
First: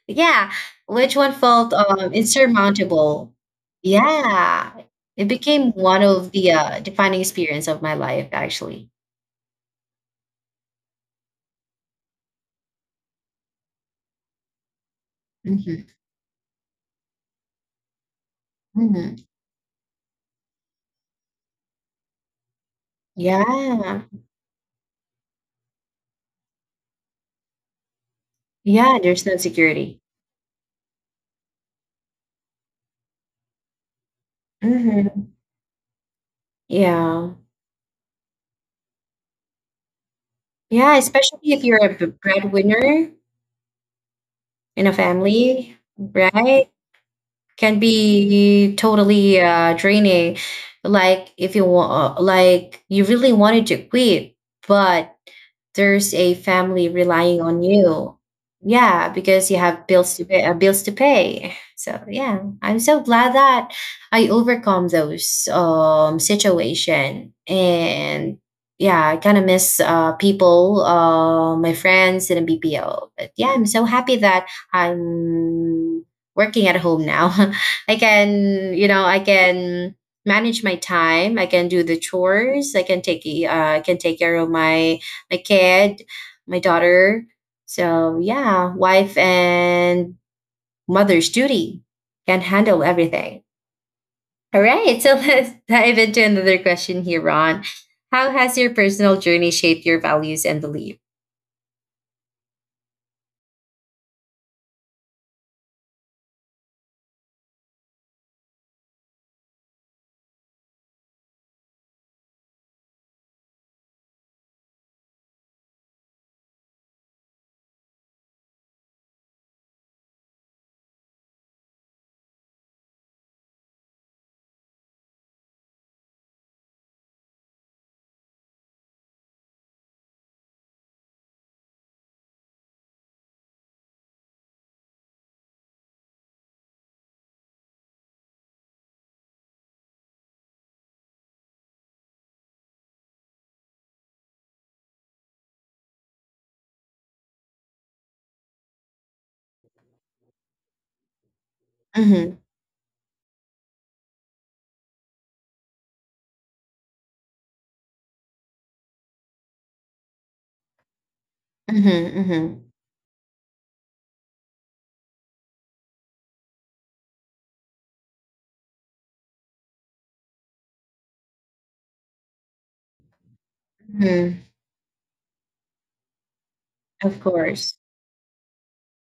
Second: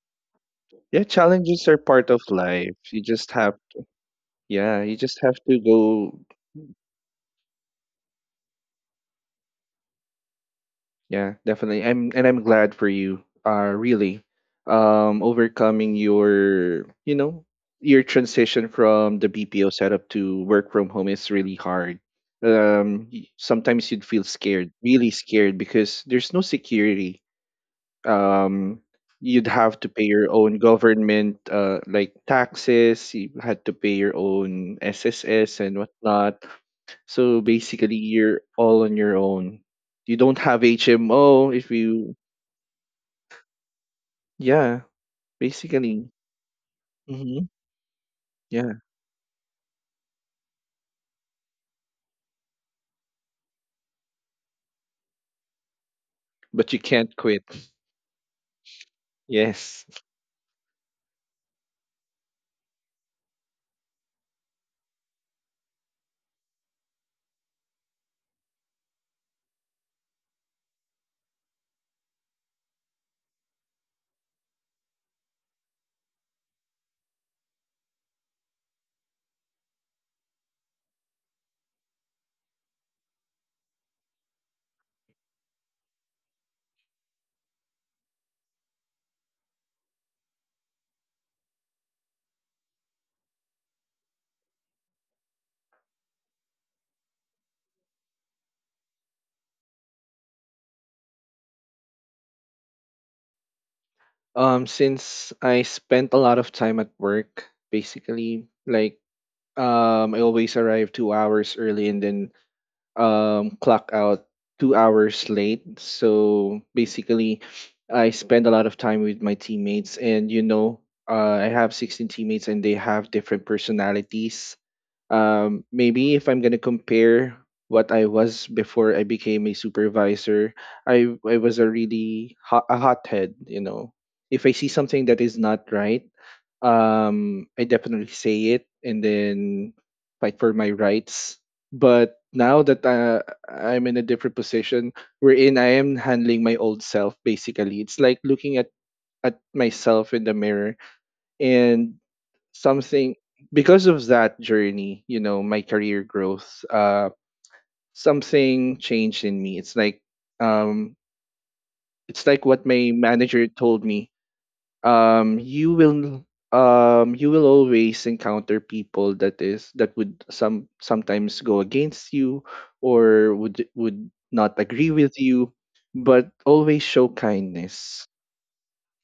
S1: Yeah,
S2: Yeah,
S1: which one
S2: challenges
S1: felt
S2: are part
S1: um,
S2: of life. You just
S1: insurmountable?
S2: have,
S1: Yeah,
S2: yeah, you just
S1: it
S2: have to
S1: became one
S2: go.
S1: of the uh, defining experience of my life, actually.
S2: Yeah, definitely. I'm and I'm glad for you. Uh really. Um
S1: Hmm.
S2: overcoming your you know, your transition from
S1: Hmm.
S2: the B P O setup to work from home is really hard. Um y-
S1: Yeah,
S2: sometimes you'd feel scared, really scared because there's no security. um
S1: yeah. There's no
S2: you'd have to
S1: security.
S2: pay your own government uh like taxes. You had to pay your own
S1: Hmm.
S2: S S S and whatnot.
S1: Yeah,
S2: So basically you're all on your own. You don't have
S1: yeah. Especially
S2: H M O
S1: if
S2: if
S1: you're a b-
S2: you.
S1: breadwinner
S2: Yeah,
S1: in a family,
S2: basically.
S1: right?
S2: Hmm.
S1: Can be
S2: Yeah,
S1: totally uh, draining. Like if you want, like you really wanted to quit, but there's a
S2: but you
S1: family
S2: can't
S1: relying
S2: quit.
S1: on you. Yeah, because you have
S2: Yes.
S1: bills to pay, uh, bills to pay. So yeah, I'm so glad that I overcome those um situation. And yeah, I kind of miss uh, people, uh, my friends in a B P O. But yeah, I'm so happy that I'm working at home now. I can you know, I can manage my time, I can do the chores, I can take uh, I can take care of my my kid, my daughter. So yeah, wife and mother's duty, can handle everything. All right, so let's dive into another question here, Ron. How has your personal journey shaped your values and belief?
S2: Um since I spent a lot of time at work, basically like um I always arrive two hours early and then um, clock out two hours late. So basically, I spend a lot of time with my teammates, and you know, uh, I have sixteen teammates, and they have different personalities. Um, maybe if I'm gonna compare what I was before I became a supervisor, I I was a really hot, a hothead. You know, if I see something that is not right, um I definitely say it and then fight for my rights. But now that uh, I'm in a different position, wherein I am handling my old self, basically it's like looking at at myself in the mirror, and
S1: Mm-hmm,
S2: something because of that journey, you know, my career growth, uh, something changed in me. It's like um,
S1: mm-hmm,
S2: it's like
S1: mm-hmm.
S2: what my manager told me. Um you will um you will always encounter people that is that would some sometimes go against you, or would would
S1: Mm-hmm.
S2: not agree with you, but always show
S1: Of course.
S2: kindness.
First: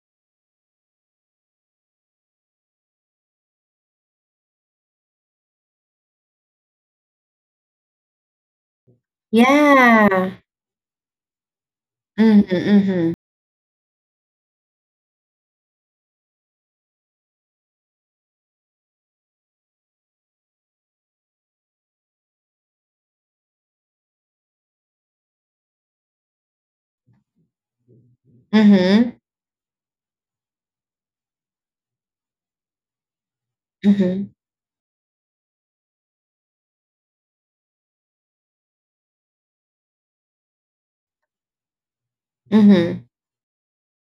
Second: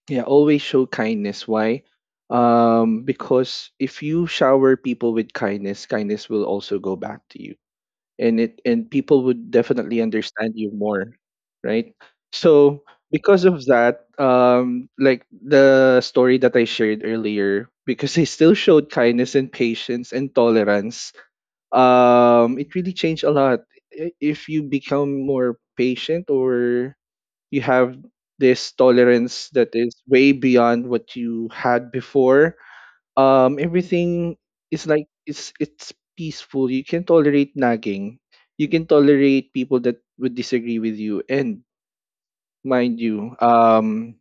S2: Yeah, always show kindness. Why? Um because if you shower people with kindness, kindness will also go back to you. And it and people would definitely
S1: Yeah.
S2: understand you more, right?
S1: Mhm,
S2: So
S1: mhm.
S2: because of that, um like the story that I shared earlier, because I still showed kindness and patience and tolerance, um it really changed a lot. I- if you become more patient, or you have this
S1: Mhm,
S2: tolerance that is way beyond what you had before, um
S1: mhm,
S2: everything is like it's it's peaceful. You can tolerate nagging. You can tolerate people that would disagree with you, and mind
S1: mhm,
S2: you, um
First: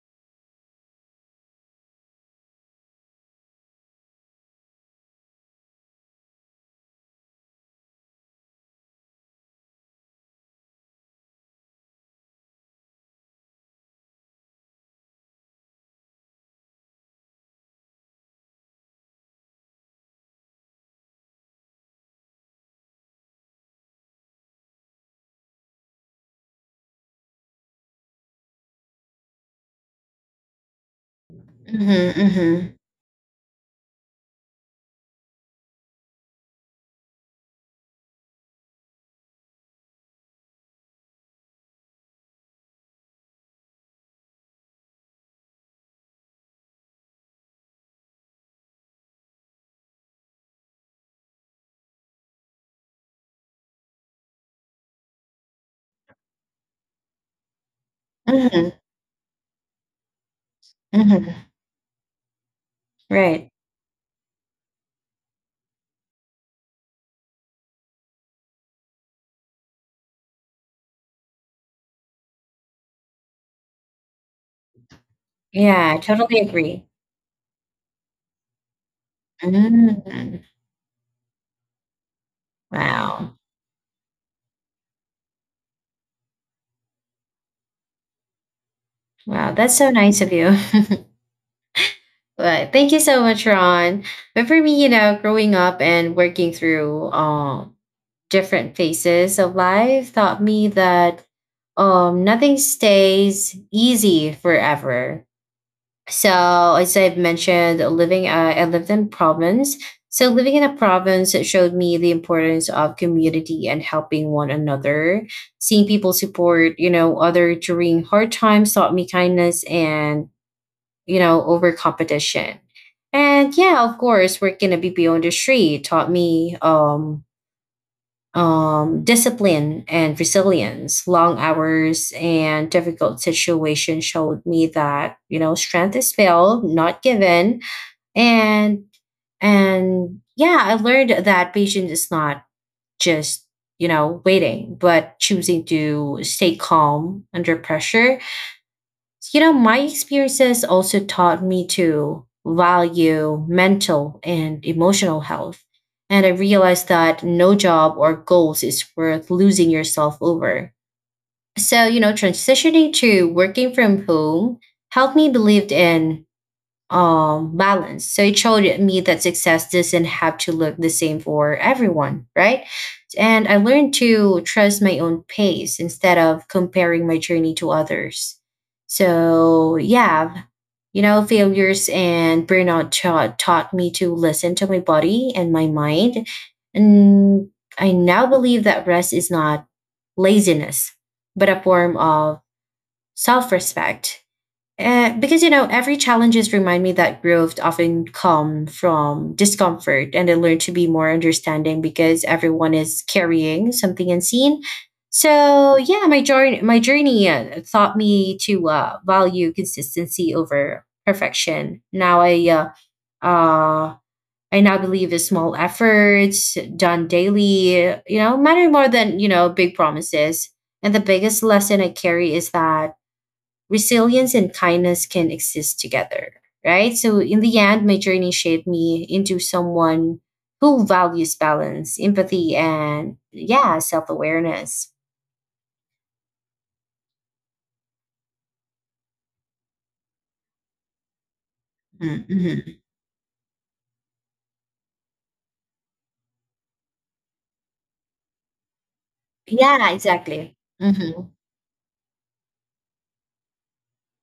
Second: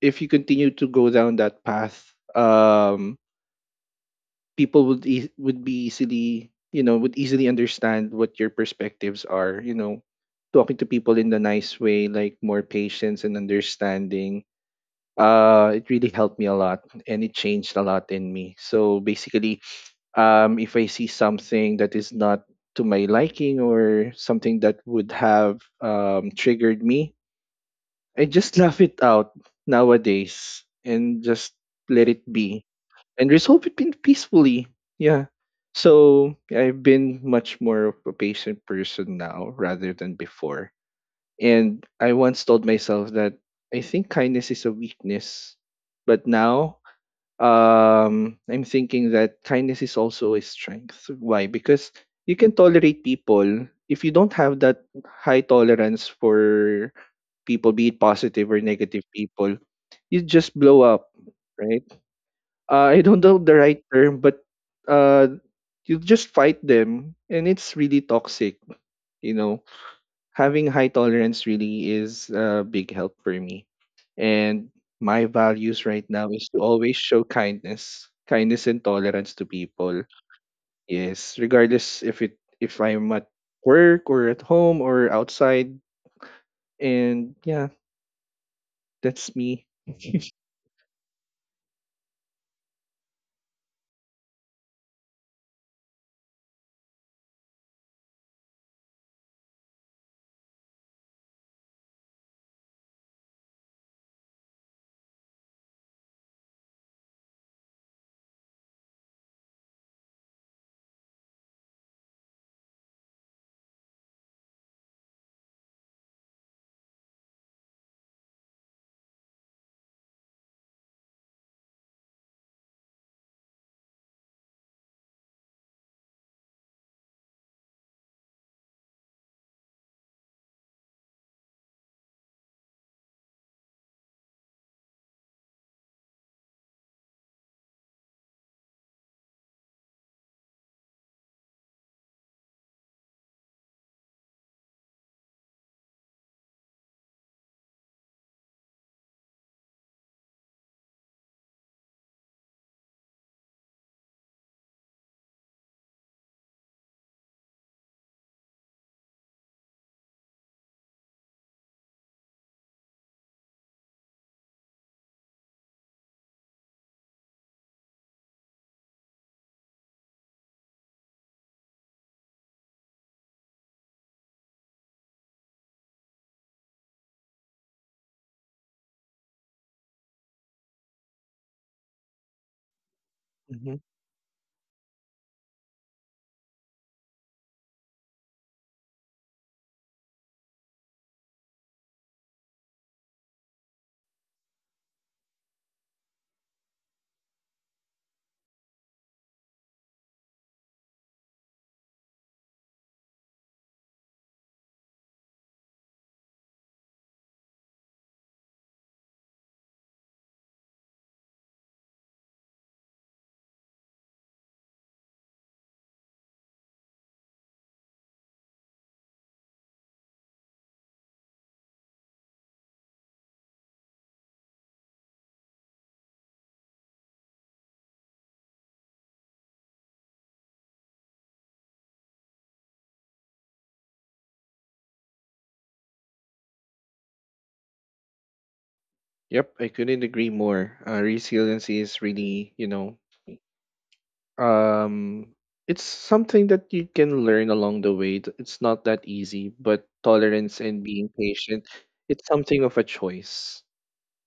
S2: if you continue to go down that path, um people would e- would be easily you know would easily understand what your perspectives are, you know talking to people in the nice way, like more patience and understanding. Uh it really helped me a lot and it changed a lot in me. So basically, um, if I see something that is not to my liking or something that would have um, triggered me, I just laugh it out nowadays and just let
S1: mhm,
S2: it be,
S1: mhm,
S2: and resolve it pin- peacefully. Yeah. So I've been much more of a patient person now rather than before. And I once told myself that I think kindness is a weakness. But now, um, I'm thinking that kindness is also a strength. Why? Because you can tolerate people. If you don't have that high tolerance for people, be it positive or
S1: mhm,
S2: negative people, you just blow up,
S1: mhm.
S2: right? Uh, I don't know
S1: Right.
S2: the right term, but uh, you just fight them, and it's really toxic, you know. Having high tolerance really is a big help for me. And my values
S1: Yeah, I
S2: right now
S1: totally
S2: is to
S1: agree.
S2: always show kindness, kindness and tolerance to
S1: Mm.
S2: people. Yes, regardless if it if I'm at
S1: Wow.
S2: work or at home or outside. And yeah, that's
S1: Wow,
S2: me.
S1: that's so nice of you. But thank you so much, Ron. But for me, you know, growing up and working through um different phases of life taught me that um nothing stays easy forever. So, as I've mentioned, living uh, I lived in province. So, living in a province, it showed me the importance of community and helping one another. Seeing people support, you know, other during hard times taught me kindness and you know over competition. And yeah, of course, working at B P O industry taught me um um, discipline and resilience. Long hours and difficult situations showed me that you know strength is built, not given, and and yeah, I learned that patience is not just, you know, waiting, but choosing to stay calm under pressure. You know, my experiences also taught me to value mental and emotional health. And I realized that no job or goals is worth losing yourself over. So, you know, transitioning to working from home helped me believe in um balance. So it showed me that success doesn't have to look the same for everyone, right? And I learned to trust my own pace instead of comparing my journey to others. So yeah, you know, failures and burnout taught taught
S2: Mhm.
S1: me to listen to my body and my mind. And I now believe that rest is not laziness, but a form of self-respect. Uh, because you know, every challenges remind me that growth often come from discomfort, and I learn to be more understanding because everyone is carrying something unseen. So yeah, my journey my journey uh, taught me to uh, value consistency over perfection. Now I uh, uh I now believe the small efforts done daily, you know, matter more than, you know, big promises. And the biggest lesson I carry is that resilience and kindness can exist together, right? So, in the end, my journey shaped me into someone who values balance, empathy, and yeah, self awareness.
S2: Yep, I couldn't agree more. Uh, resiliency is really, you
S1: Mm-hmm.
S2: know, Um, it's something that you can learn along the way. Th- It's not that easy, but
S1: Yeah, exactly.
S2: tolerance and being
S1: Hmm.
S2: patient, it's something of a choice,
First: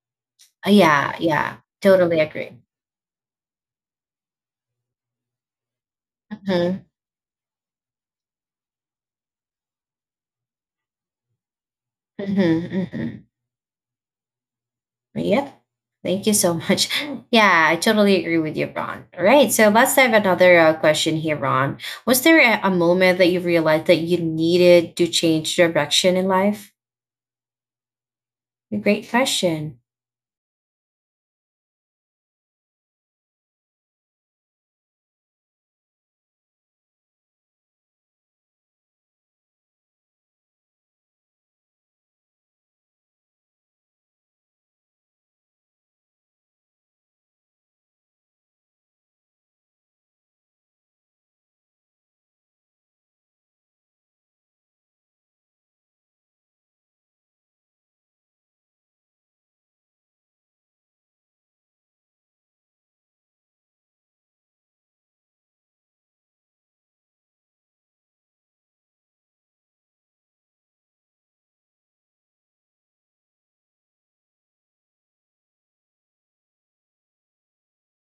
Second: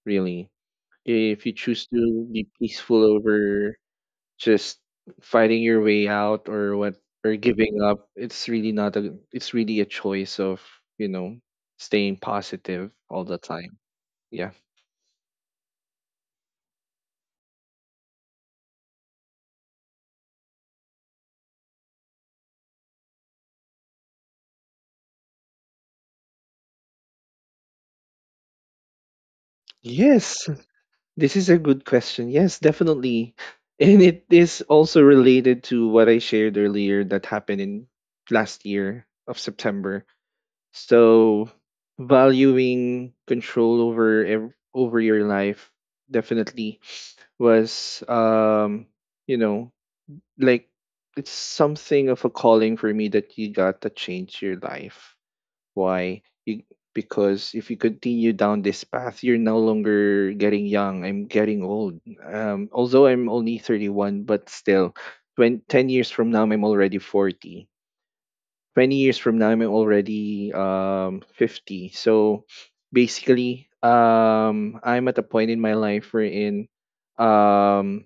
S2: really.
S1: Yeah,
S2: If you
S1: yeah,
S2: choose
S1: totally
S2: to be
S1: agree.
S2: peaceful over just fighting your way out, or
S1: Hmm.
S2: what, or giving up, it's really not a it's really a choice of, you know, staying
S1: Hmm.
S2: positive all
S1: Hmm.
S2: the time. Yeah.
S1: Yep. Thank you so much. Yeah, I totally agree with you, Ron. All right. So let's have another uh, question here, Ron. Was there a, a moment that you realized that you needed to change direction in life? A great question.
S2: Yes, this is a good question. Yes, definitely. And it is also related to what I shared earlier that happened in last year of September. So valuing control over ev- over your life definitely was um you know like it's something of a calling for me that you got to change your life. Why? You, because if you continue down this path, you're no longer getting young. I'm getting old. Um, although I'm only thirty-one, but still, twenty, ten years from now, I'm already forty. twenty years from now, I'm already um, fifty. So basically, um, I'm at a point in my life wherein, um,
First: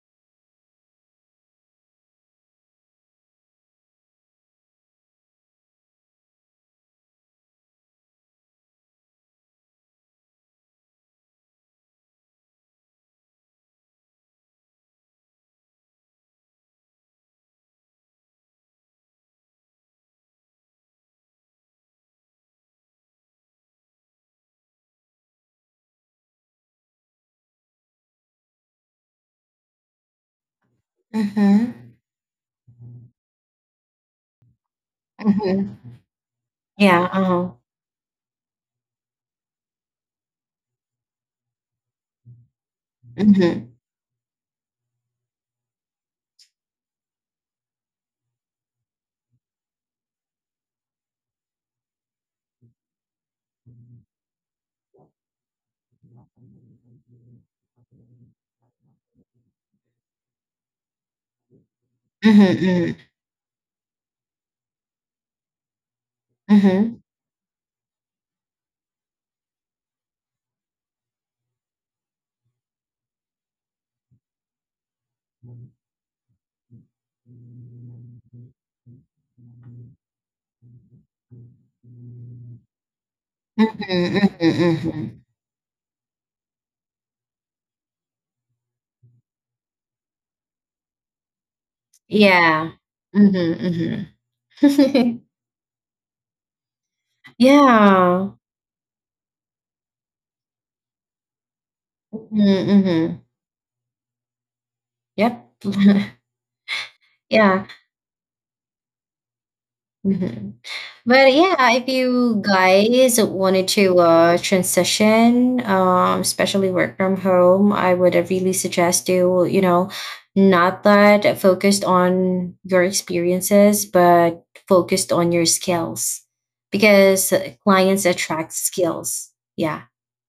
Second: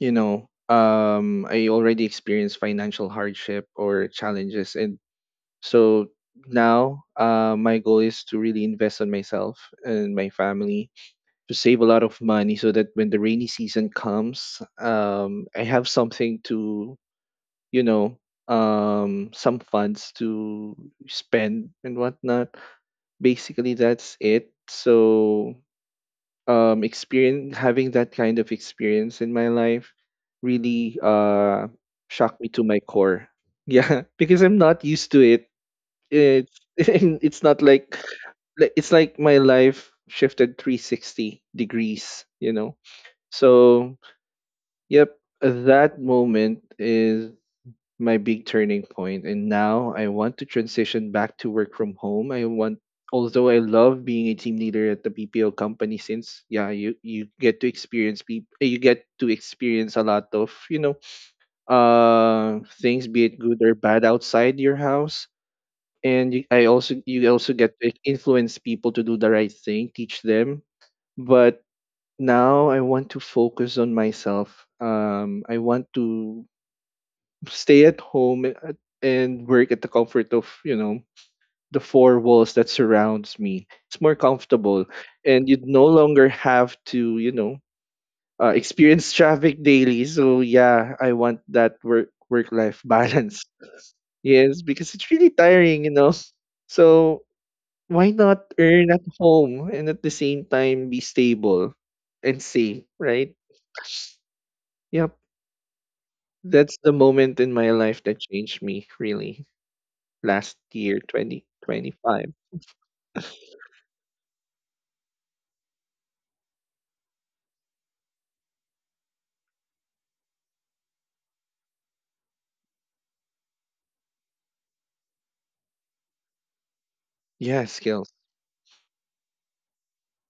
S2: you know, um, I already experienced financial hardship or challenges, and so now uh, my goal is to really invest on myself and my family, to save a lot of money so that when the rainy season comes, um, I have something to, you know, um, some funds to spend and whatnot. Basically, that's it. So um, experience having that kind of experience in my life really uh,
S1: Mm-hmm.
S2: shocked me to my core. Yeah, because I'm not used to it.
S1: Mm-hmm.
S2: It's
S1: Yeah.
S2: it's
S1: Uh-huh.
S2: not like like it's like my life shifted three hundred sixty degrees, you know.
S1: Mm-hmm.
S2: So, yep, that moment is my big turning point and now I want to transition back to work from home. I want Although I love being a team leader at the B P O company, since yeah, you you get to experience peop- you get to experience a lot of, you know, uh
S1: Mm-hmm.
S2: things, be it good or bad, outside your house, and you, I
S1: Mm-hmm.
S2: also you also get to influence people to do the right thing, teach them. But now I want to focus on myself. Um, I want to stay at home and and work at the comfort of you know the four walls that surrounds me. It's more
S1: Mm-hmm.
S2: comfortable,
S1: Mm-hmm.
S2: and you no longer have to you know uh, experience traffic daily. So yeah, I want that work work
S1: Yeah.
S2: life balance.
S1: Mm-hmm.
S2: Yes, because it's
S1: Mm-hmm.
S2: really tiring, you know. So why
S1: Yeah.
S2: not earn at home and at the same time be stable and safe,
S1: Mm-hmm.
S2: right? Yep.
S1: Yep.
S2: That's the moment in
S1: Yeah.
S2: my life that changed me really
S1: Mm-hmm.
S2: last year,
S1: But yeah, if
S2: twenty twenty-five.
S1: you guys wanted to uh, transition, um, especially work from home, I would uh, really suggest you, you know, not that focused on your experiences, but focused on your skills, because
S2: Yeah,
S1: clients
S2: skills.
S1: attract skills. Yeah.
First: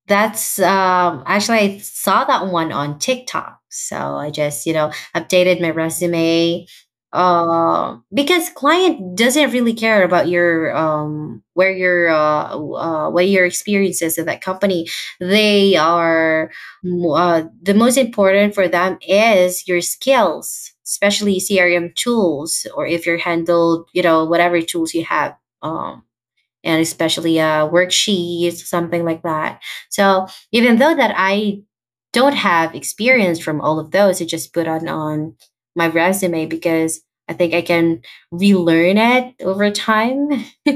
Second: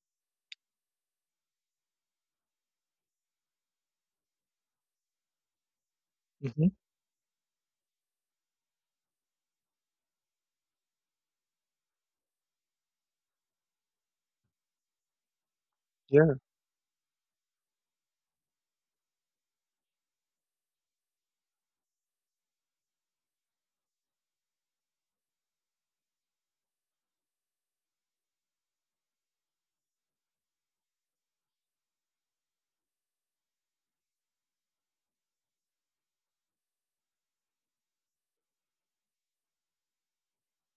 S1: That's um, actually I saw that one on TikTok. So I just, you know, updated my resume
S2: Hmm.
S1: uh, because client doesn't really care about your um, where your uh, w- uh, what your experience is in that company. They
S2: Yeah.
S1: are mo- uh, the most important for them is your skills, especially C R M tools, or if you're handled, you know, whatever tools you have. Um, and especially a worksheet, something like that. So even though that I don't have experience from all of those, I just put on on my resume because I think I can relearn it over time.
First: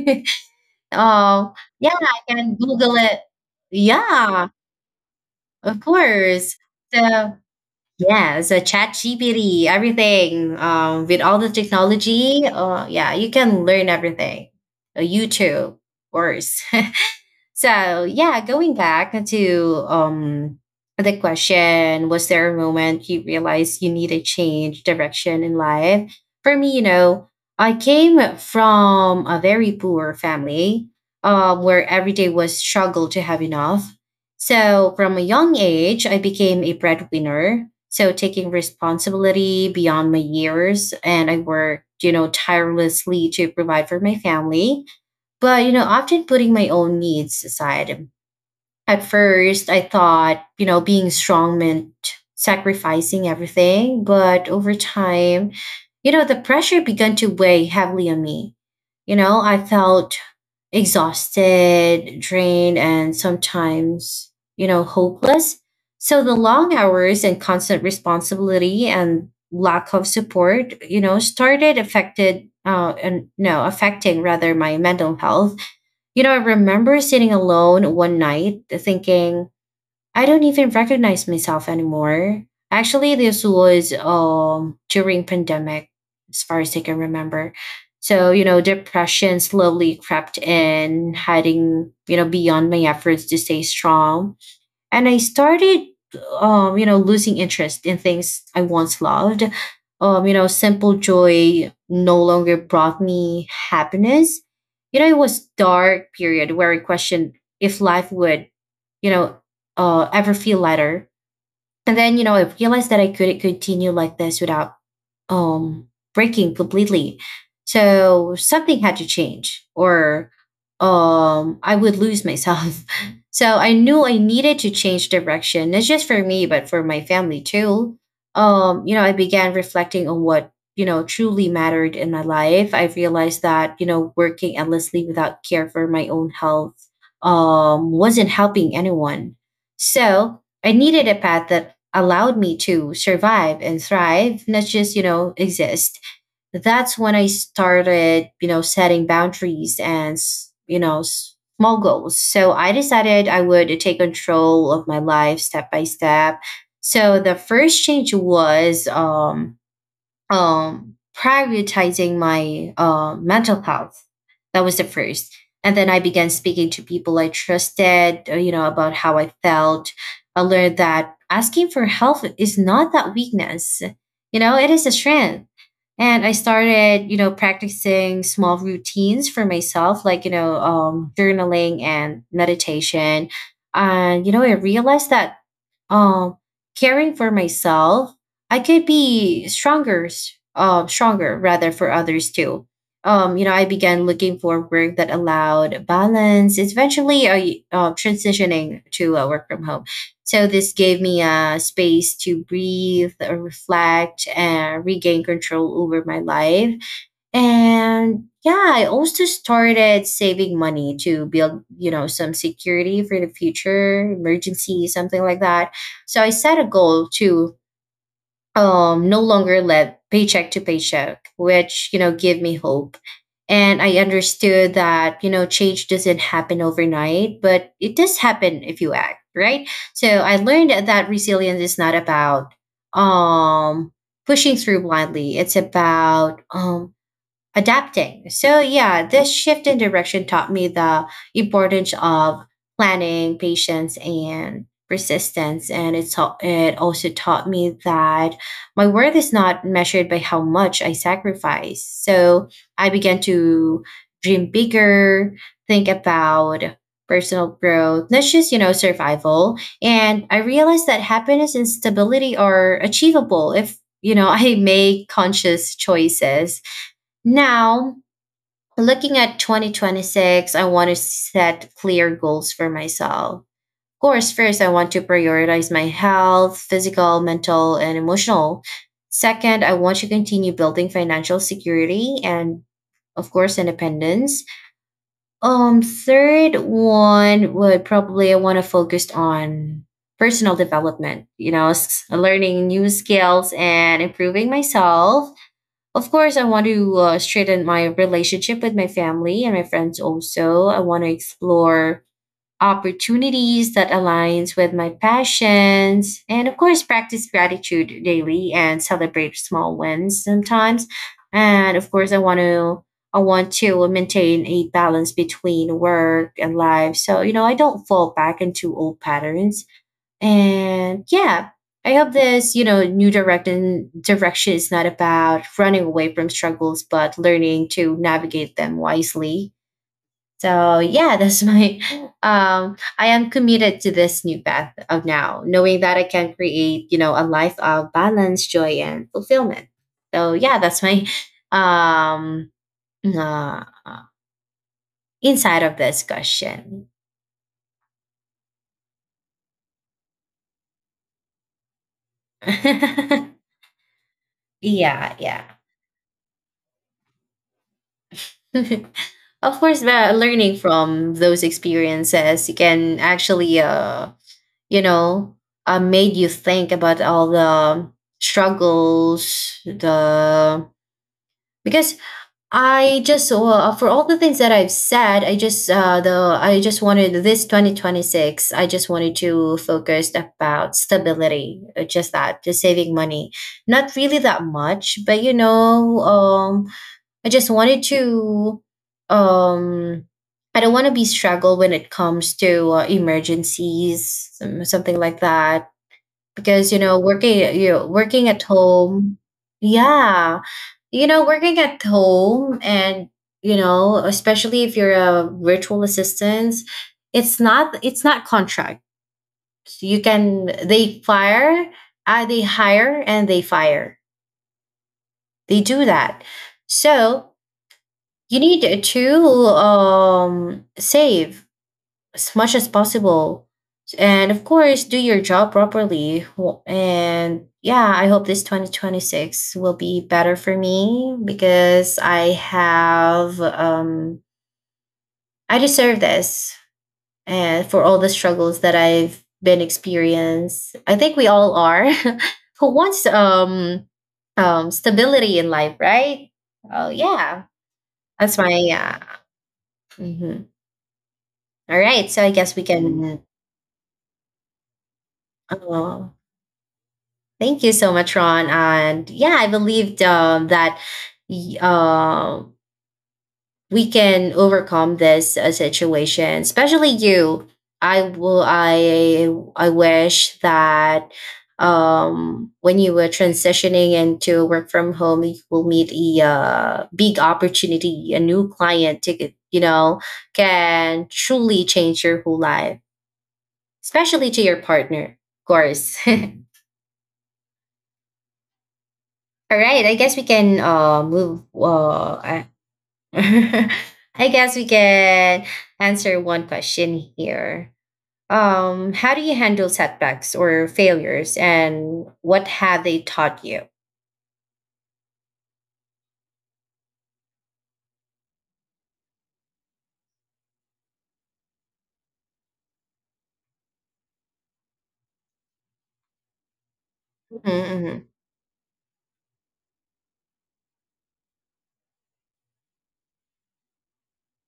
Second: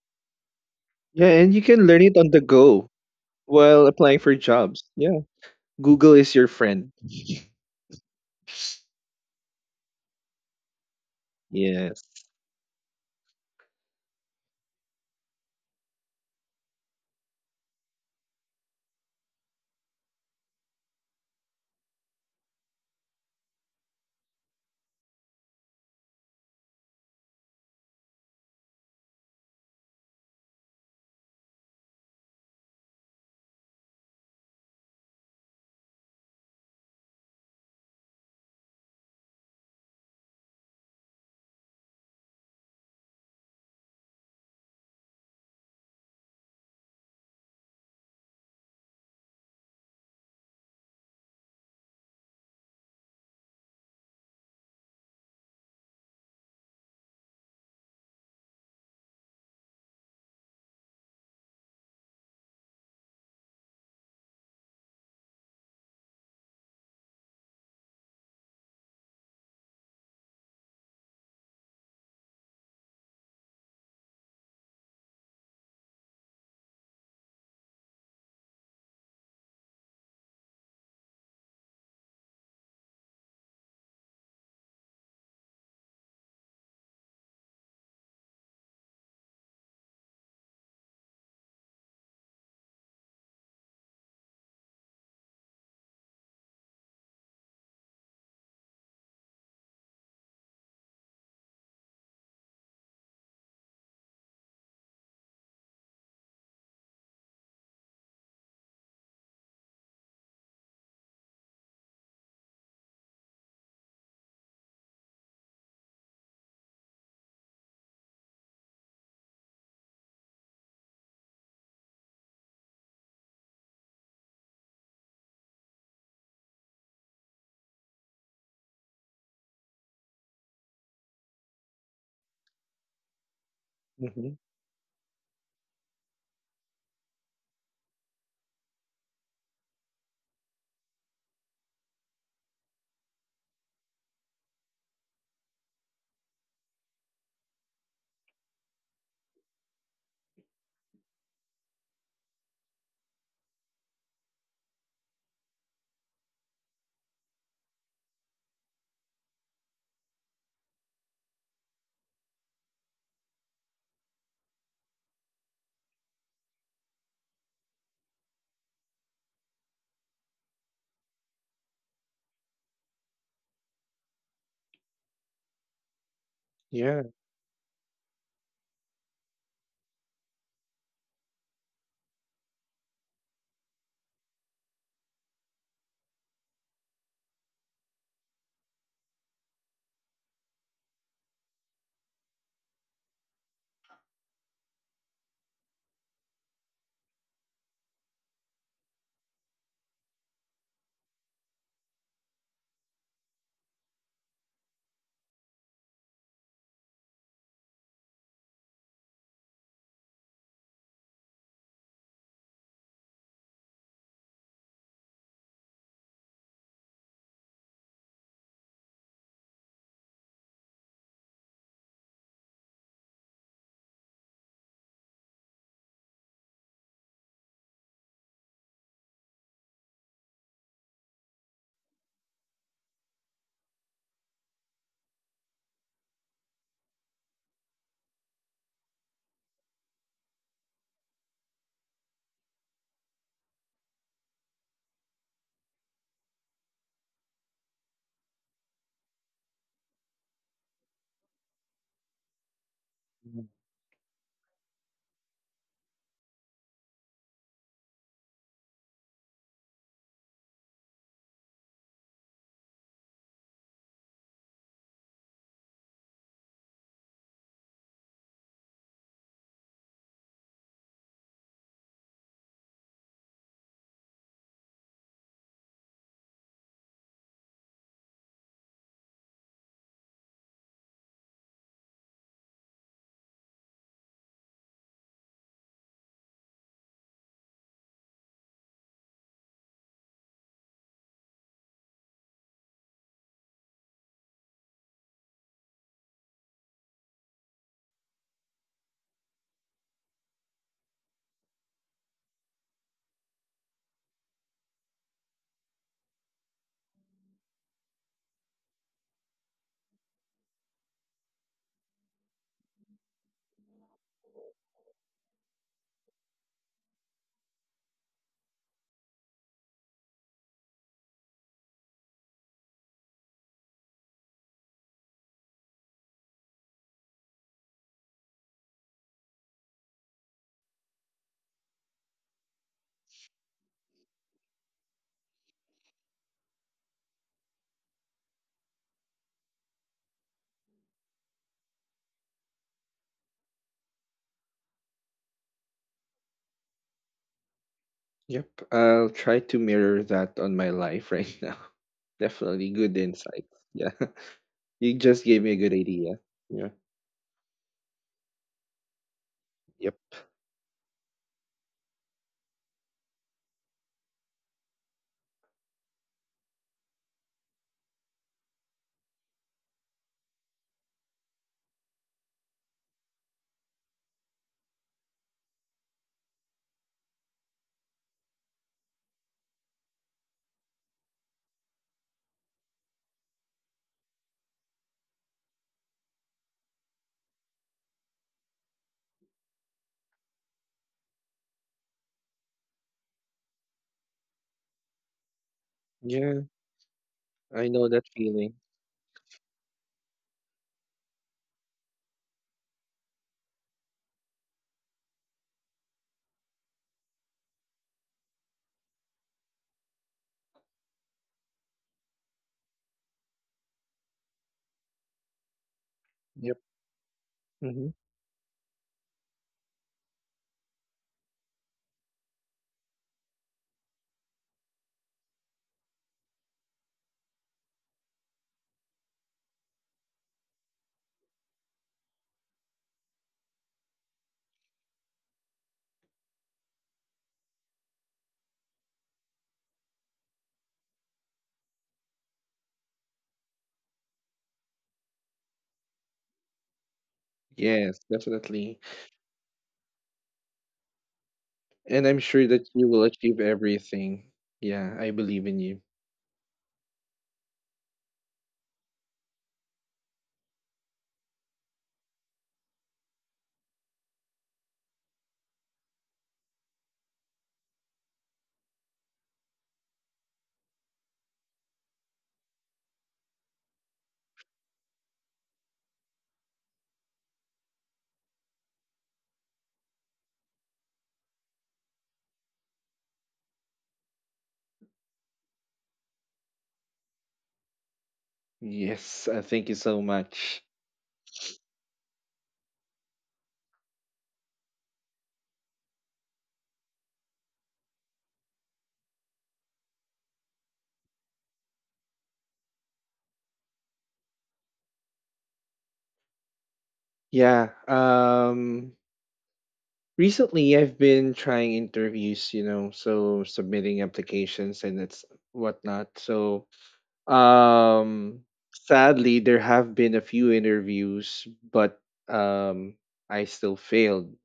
S2: Yeah,
S1: Oh,
S2: and you can
S1: yeah,
S2: learn it
S1: I
S2: on the
S1: can
S2: go
S1: Google it.
S2: while applying for
S1: Yeah,
S2: jobs. Yeah.
S1: of
S2: Google is your
S1: course.
S2: friend.
S1: So yeah, so Chat G P T, everything um, with all the
S2: Yes.
S1: technology. Uh, yeah, you can learn everything. Uh, YouTube, of course. So yeah, going back to um the question, was there a moment you realized you needed change direction in life? For me, you know, I came from a very poor family, um, where every day was struggle to have enough. So from a young age, I became a breadwinner. So taking responsibility beyond my years, and I worked, you know, tirelessly to provide for my family, but, you know, often putting my own needs aside. At first, I thought, you know, being strong meant sacrificing everything. But over time, you know, the pressure began to weigh heavily on me. You know, I felt exhausted, drained, and sometimes, you know, hopeless. So the long hours and constant responsibility and lack of support, you know, started affected uh and no, affecting rather my mental health. You know, I remember sitting alone one night thinking, I don't even recognize myself anymore. Actually, this was um during pandemic, as far as I can remember. So, you know, depression slowly crept in, hiding, you know, beyond my efforts to stay strong, and I started, um, you know, losing interest in things I once loved. Um, you know, simple joy no longer brought me happiness. You know, it was dark period where I questioned if life would, you know, uh, ever feel lighter. And then, you know, I realized that I couldn't continue like this without um breaking completely. So something had to change or um I would lose myself. So I knew I needed to change direction, not just for me, but for my family too. Um, you know, I began reflecting on what, you know, truly mattered in my life. I realized that, you know,
S2: Hmm.
S1: working endlessly without care for my own health um wasn't helping anyone. So I needed a path that allowed me to survive and thrive, not just, you know, exist. That's when I started, you know, setting boundaries and, you know, small goals. So I decided I would take control of my life step by step. So the first change was um um, prioritizing my uh, mental health. That was the first. And then I began speaking to people I trusted, uh, you know, about how I felt. I learned that asking for help is not that weakness, you know, it is a strength. And I started, you
S2: Yeah.
S1: know, practicing small routines for myself, like, you know, um, journaling and meditation. And, you know, I realized that um caring for myself, I could be stronger s- uh, stronger rather for others too. Um you know, I began looking for work that allowed balance. It's eventually I uh, transitioning to uh, work from home. So this gave me a space to breathe, uh, reflect and regain control over my life. And yeah, I also started saving money to build, you know, some security for the future, emergency, something like that. So I set a goal to um, no longer live paycheck to paycheck, which, you know, gave me hope. And I understood that, you know, change doesn't happen overnight, but it does happen if you act, right? So I learned that resilience is not about um, pushing through blindly. It's about um, adapting. So yeah, this shift in direction taught me the importance of planning, patience, and persistence. And it's al- it also taught me that my worth is not measured by how much I sacrifice. So I began to dream bigger, think about personal growth, not just, you know, survival. And I realized that happiness and stability are achievable if, you know, I make conscious choices. Now, looking at twenty twenty-six, I want to set clear goals for myself. Of course, first, I want to prioritize my health, physical, mental, and emotional. Second, I want to continue building financial security and, of course, independence. Um, third one would probably I want to focus on personal development, you know, s- learning new skills and improving myself. Of course, I want to uh, straighten my relationship with my family and my friends also. I want to explore opportunities that aligns with my passions, and of course practice gratitude daily and celebrate small wins sometimes. And of course i want to I want to maintain a balance between work and life, so you know, I don't fall back into old patterns. And yeah, I hope this, you know, new direction direction is not about running away from struggles, but learning to navigate them wisely. So yeah, that's my. Um, I am committed to this new path of now, knowing that I can create, you know, a life of balance, joy, and fulfillment. So yeah, that's my um uh, inside of this question.
S2: Yep, I'll try to mirror that on my life right now. Definitely good
S1: Yeah,
S2: insights. Yeah, you
S1: yeah.
S2: just gave me a good idea. Yeah.
S1: Of course, the
S2: Yep.
S1: learning from those experiences can actually, uh, you know, uh, made you think about all the struggles, the, because I just uh, for all the things that I've said, I just uh, the I just wanted this twenty twenty-six. I just wanted to focus about stability, uh, just that, just saving money, not really that much, but you know, um, I just wanted to um I don't want to be struggle when it comes to uh, emergencies, some, something like that. Because
S2: Yeah,
S1: you know, working you know,
S2: I know
S1: working
S2: that
S1: at
S2: feeling.
S1: home, yeah, you know, working at home, and you know, especially if you're a virtual assistant, it's not it's not contract. You can they fire, uh, they hire, and they fire. They do that.
S2: Yep.
S1: So
S2: Hmm.
S1: you need to um, save as much as possible and of course do your job properly. Wh- and yeah, I hope this twenty twenty-six will be better for me because I have um I deserve this. And for all the struggles that I've been experienced, I think we all are who wants um um stability in life, right? Oh yeah, that's
S2: Yes,
S1: my, yeah.
S2: definitely.
S1: Mhm. All right, so I
S2: And
S1: guess
S2: I'm
S1: we
S2: sure that
S1: can.
S2: you will achieve everything. Yeah, I believe in
S1: Oh,
S2: you.
S1: thank you so much, Ron. And yeah, I believed um, that y- uh, we can overcome this uh, situation, especially you. I will. I I wish that um, when you were transitioning into work from home, you will meet a uh, big opportunity, a new client ticket. You know, can truly change your whole life, especially to your partner, of course. All
S2: Yes, uh,
S1: right, I
S2: thank
S1: guess
S2: you
S1: we
S2: so
S1: can uh,
S2: much.
S1: move. Uh, I I guess we can answer one question here. Um, how do you handle setbacks or failures, and what have they taught you?
S2: Yeah, um, recently I've been trying interviews, you know, so submitting applications and it's whatnot. So,
S1: Mhm,
S2: Um, sadly, there have been a few interviews, but um, I still failed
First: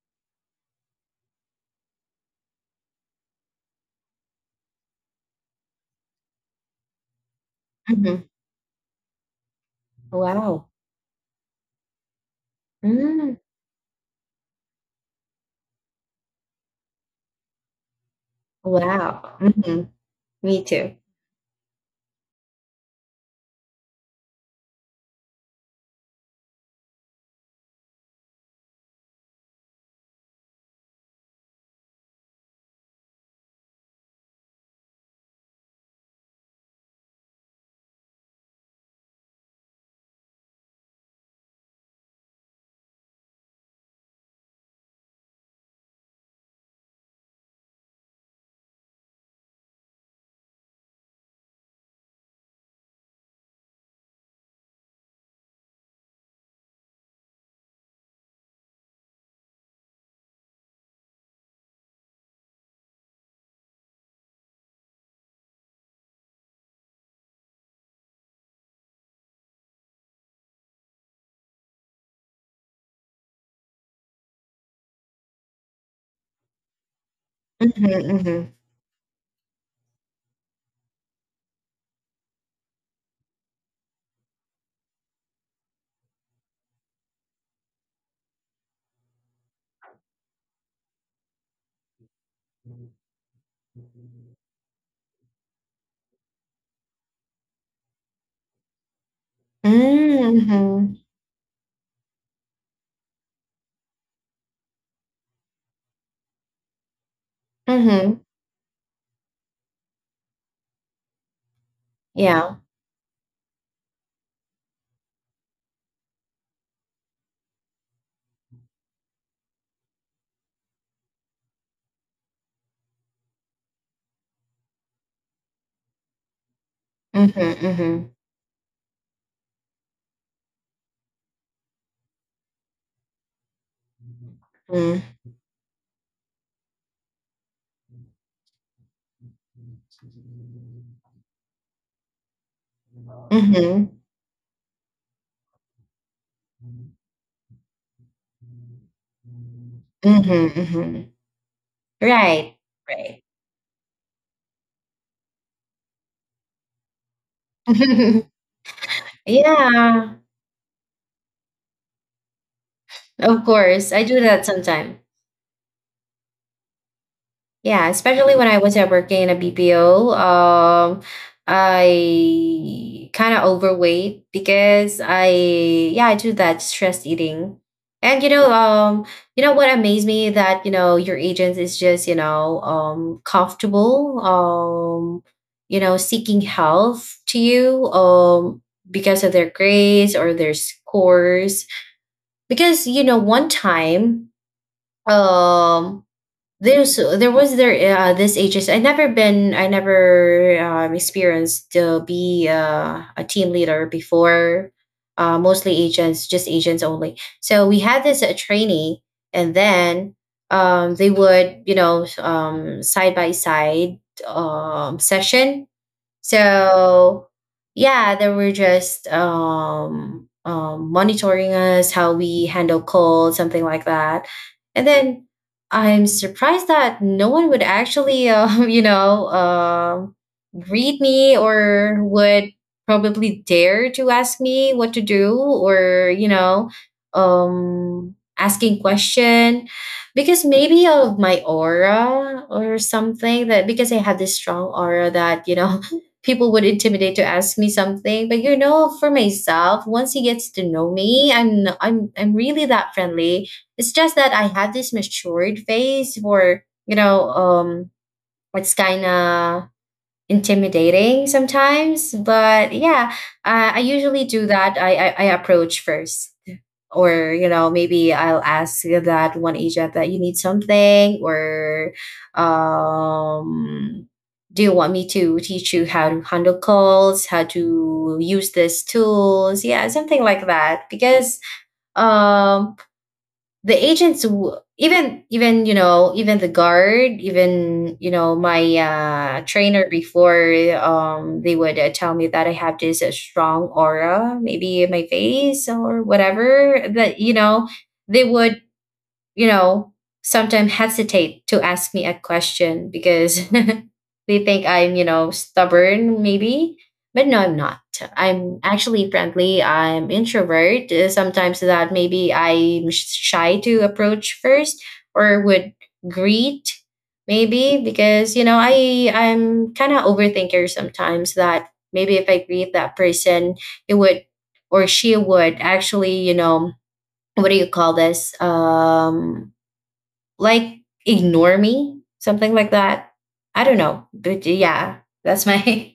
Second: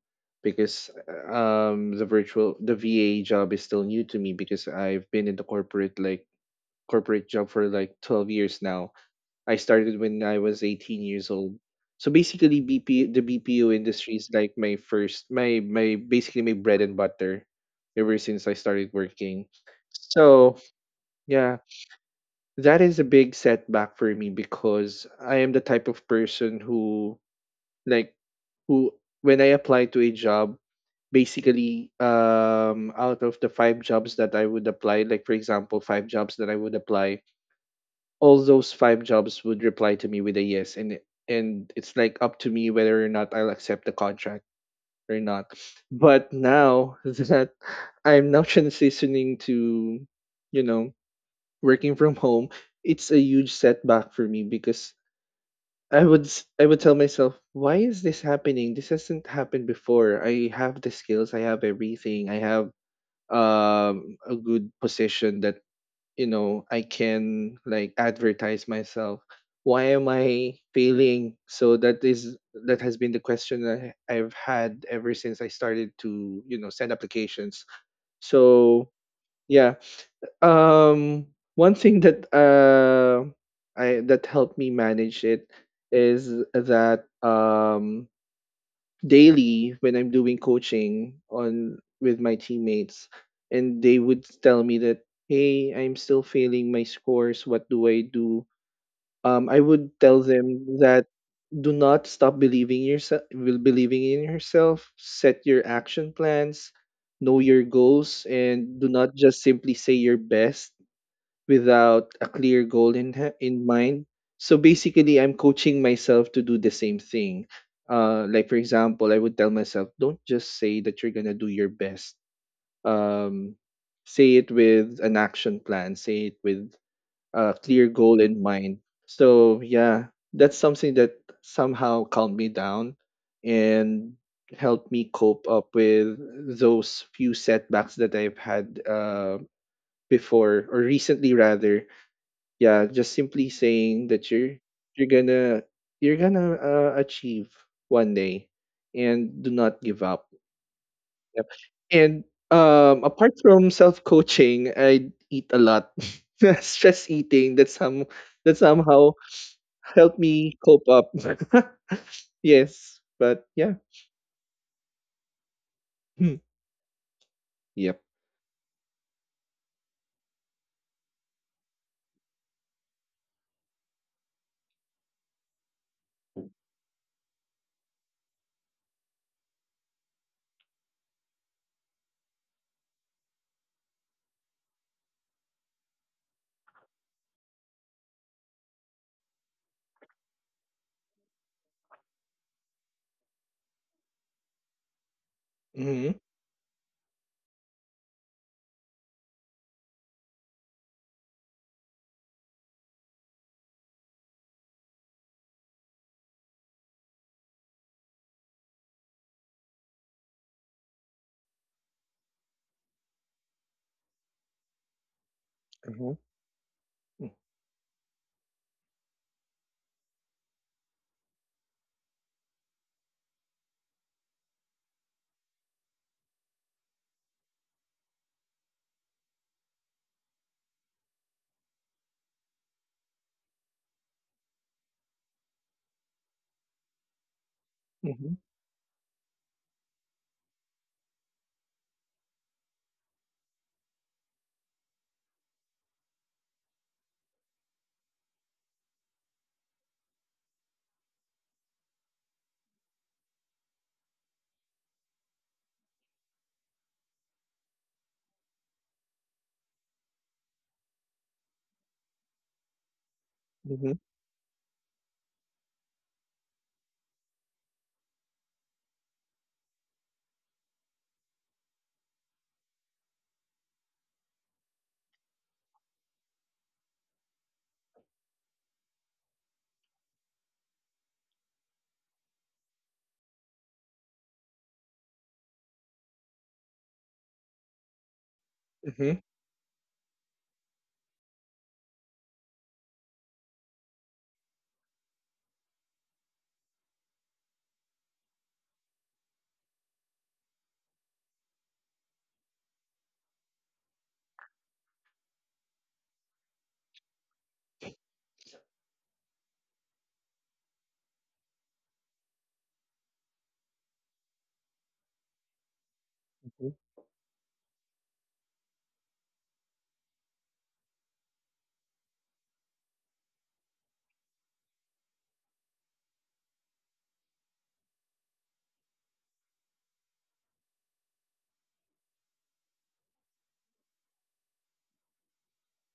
S2: because um, the virtual the V A job is still new to me because I've been in the corporate like corporate job for like
S1: mhm, mhm.
S2: twelve years now. I started when I was
S1: Wow.
S2: eighteen years old. So basically B P the
S1: Mm,
S2: B P O industry is like my first my my basically my bread and butter ever since I started
S1: wow.
S2: working.
S1: Hmm.
S2: So,
S1: Me too.
S2: yeah, that is a big setback for me because I am the type of person who like who when I apply to a job, basically um out of the five jobs that I would apply, like for example, five jobs that I would apply, all those five jobs would reply to me with a yes and it- and it's like up to me whether or not I'll accept the contract or not. But now that I'm now transitioning to, you know, working from home, it's a huge setback for me because I would s- I would tell myself, why is this happening? This hasn't happened before. I have the skills, I have everything, I have um a good position that you know I can like advertise myself. Why am I failing? So that is that has been the question that I- I've had ever since I started to you know send applications.
S1: Mm-hmm,
S2: So yeah, um, one thing that uh I that helped me manage it is that um daily when I'm doing coaching on with my teammates and they would tell me that hey, I'm still failing my scores, what do I do? Um, I would tell them
S1: hmm,
S2: that do not stop believing yourself believing in yourself, set your action plans, know your
S1: hmm.
S2: goals and do not just simply say your best without a
S1: Yeah.
S2: clear goal in ha- in mind. So basically, I'm coaching myself to do the same thing. Uh, like for example, I would tell myself, don't just say that you're gonna do your best. Um, say it with an action plan. Say it with
S1: Hmm.
S2: a clear
S1: Hmm.
S2: goal in mind. So yeah, that's something that somehow calmed me down and helped
S1: Mm-hmm.
S2: me cope up with those few setbacks that I've had uh, before or recently rather, yeah, just simply
S1: Mm-hmm.
S2: saying that you're you're gonna you're gonna uh, achieve one day,
S1: Mhm,
S2: and do not give up.
S1: mhm.
S2: Yep. And
S1: Right,
S2: um,
S1: right.
S2: apart from self coaching, I eat a lot. Stress eating that some that somehow
S1: Yeah,
S2: helped me cope up. Yes,
S1: of
S2: but yeah,
S1: course. I do that sometimes.
S2: hmm,
S1: Yeah,
S2: yep.
S1: especially when I was at working in a B P O. um, I kind of overweight because I yeah I do that stress eating, and you know um you know what amazed me that you know your agent is just you know um comfortable um you know seeking help to you um because of their grades or their scores. Because you know one time, um
S2: Mm-hmm.
S1: there's there was there uh, this ages. I never been. I never um, experienced to be uh, a team leader before. Uh, mostly agents, just agents only. So we had this uh, trainee, and then um, they would you know um, side by side um, session.
S2: Mm-hmm.
S1: So
S2: Mm-hmm.
S1: yeah, they were just um, um, monitoring us, how we handle calls, something like that. And then I'm surprised that no one would actually, um, you know, um greet me or would probably dare to ask me what to do, or you know um asking question, because maybe of my aura or something. That because I have this strong aura that you know people would intimidate to ask me something. But you know, for myself, once he gets to know me, I'm n- I'm I'm really that friendly. It's just that I have this matured face for you know um it's kind of intimidating sometimes, but yeah, uh, I
S2: Mm-hmm.
S1: usually do that. I, I i approach first, or you know, maybe I'll ask that one agent that you need something, or um do you want me to teach you how to handle calls, how to use these tools? Yeah, something like that, because um the agents w- even even you know, even the guard, even you know my
S2: Mm-hmm.
S1: uh trainer before, um they would uh, tell me that I have this uh, strong aura maybe in my face or whatever, that you know they would, you know, sometimes hesitate to ask me a question because they think I'm, you know, stubborn maybe. But no, I'm not. I'm actually friendly. I'm introvert. Uh, Sometimes that maybe I'm shy to approach first or would greet,
S2: Mm-hmm.
S1: maybe because you know I I'm kind of overthinker sometimes, that maybe if I greet that person, it would, or she would actually you know, what do you call this, um like, ignore me, something like that. I don't know, but yeah, that's my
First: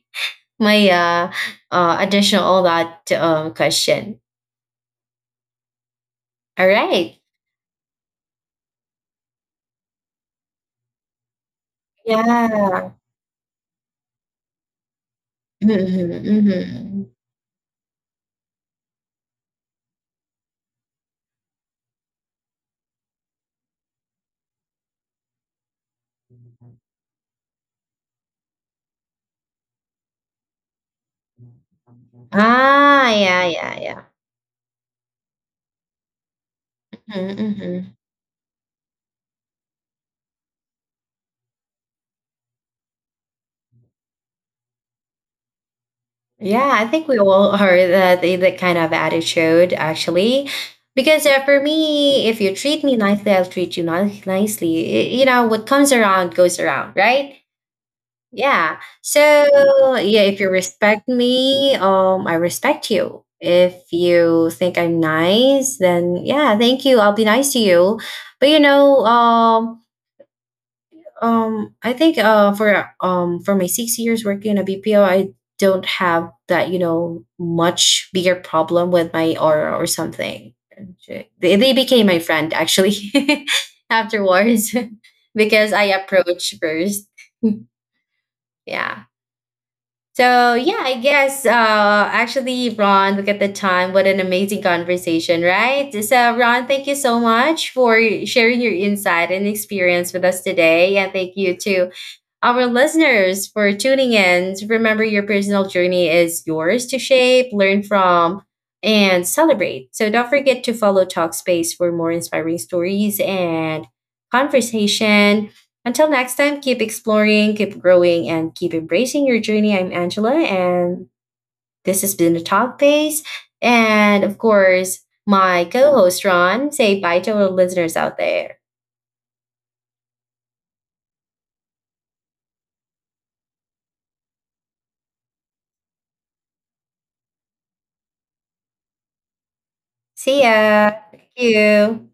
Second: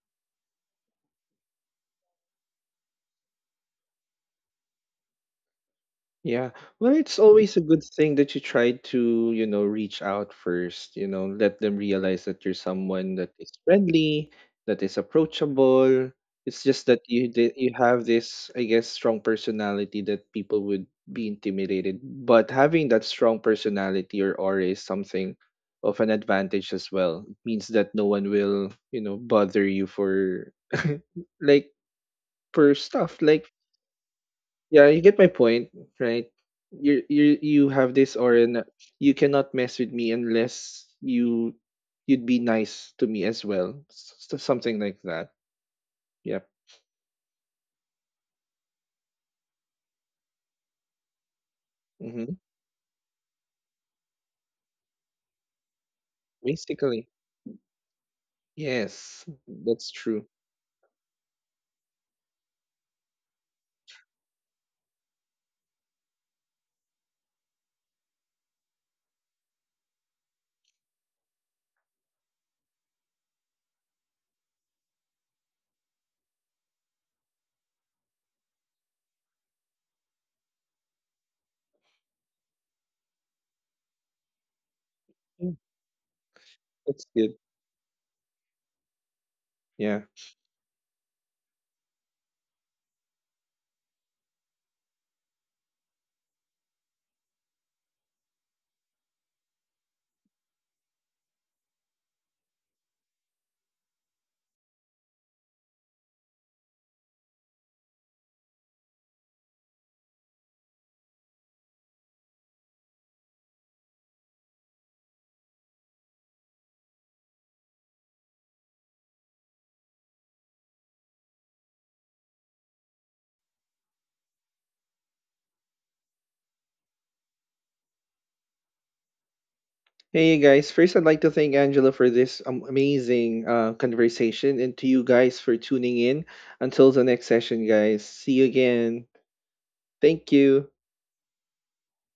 S1: my uh, uh additional all that um question.
S2: Yeah.
S1: All
S2: Well,
S1: right,
S2: it's, mm, always a good thing that you try to, you know, reach out first, you know, let them realize that you're
S1: yeah,
S2: someone that is friendly, that is approachable.
S1: mm-hmm,
S2: It's just that
S1: mm-hmm.
S2: you di- you have this, I guess, strong personality that people would be intimidated. But having that strong personality or aura is something of an advantage as well. It means that no one will, you know, bother you for like for
S1: Ah,
S2: stuff like
S1: yeah, yeah, yeah.
S2: yeah, you get my point, right? You you
S1: Mm-hmm,
S2: you have
S1: mm-hmm.
S2: this aura na you cannot mess with me unless you you'd be nice to me as well. S- s- something like that. Yep.
S1: Yeah, I think we all are that that kind of attitude actually, because uh, for me,
S2: Mm-hmm.
S1: if you treat me nicely, I'll treat you ni- nicely. Y- You know, what comes around goes around,
S2: Basically.
S1: right? Yeah.
S2: Yes,
S1: So
S2: that's true.
S1: yeah, if you respect me, um, I respect you. If you think I'm nice, then yeah, thank you. I'll be nice to you. But you know, um, um, I think uh for um for my six years working in a B P O, I don't have that you know much bigger problem with my aura or something. They they became my friend actually afterwards
S2: Mm,
S1: because I approached
S2: that's
S1: first.
S2: good.
S1: Yeah.
S2: Yeah.
S1: So yeah, I guess uh, actually, Ron, look at the time. What an amazing conversation, right? So Ron, thank you so much for sharing your insight and experience with us today, and thank you to our listeners for tuning in. Remember, your personal journey is yours to shape, learn from, and celebrate. So don't forget to follow Talkspace for more inspiring stories and conversation. Until next time, keep exploring, keep growing, and keep embracing your journey. I'm Angela, and this has been the Talkspace. And of course, my co host, Ron. Say bye to our listeners out there.
S2: Hey guys, first I'd like to thank Angela for this um, amazing uh, conversation and to you guys for tuning in. Until the next session, guys. See you again. Thank
S1: See
S2: you.
S1: ya. Thank you.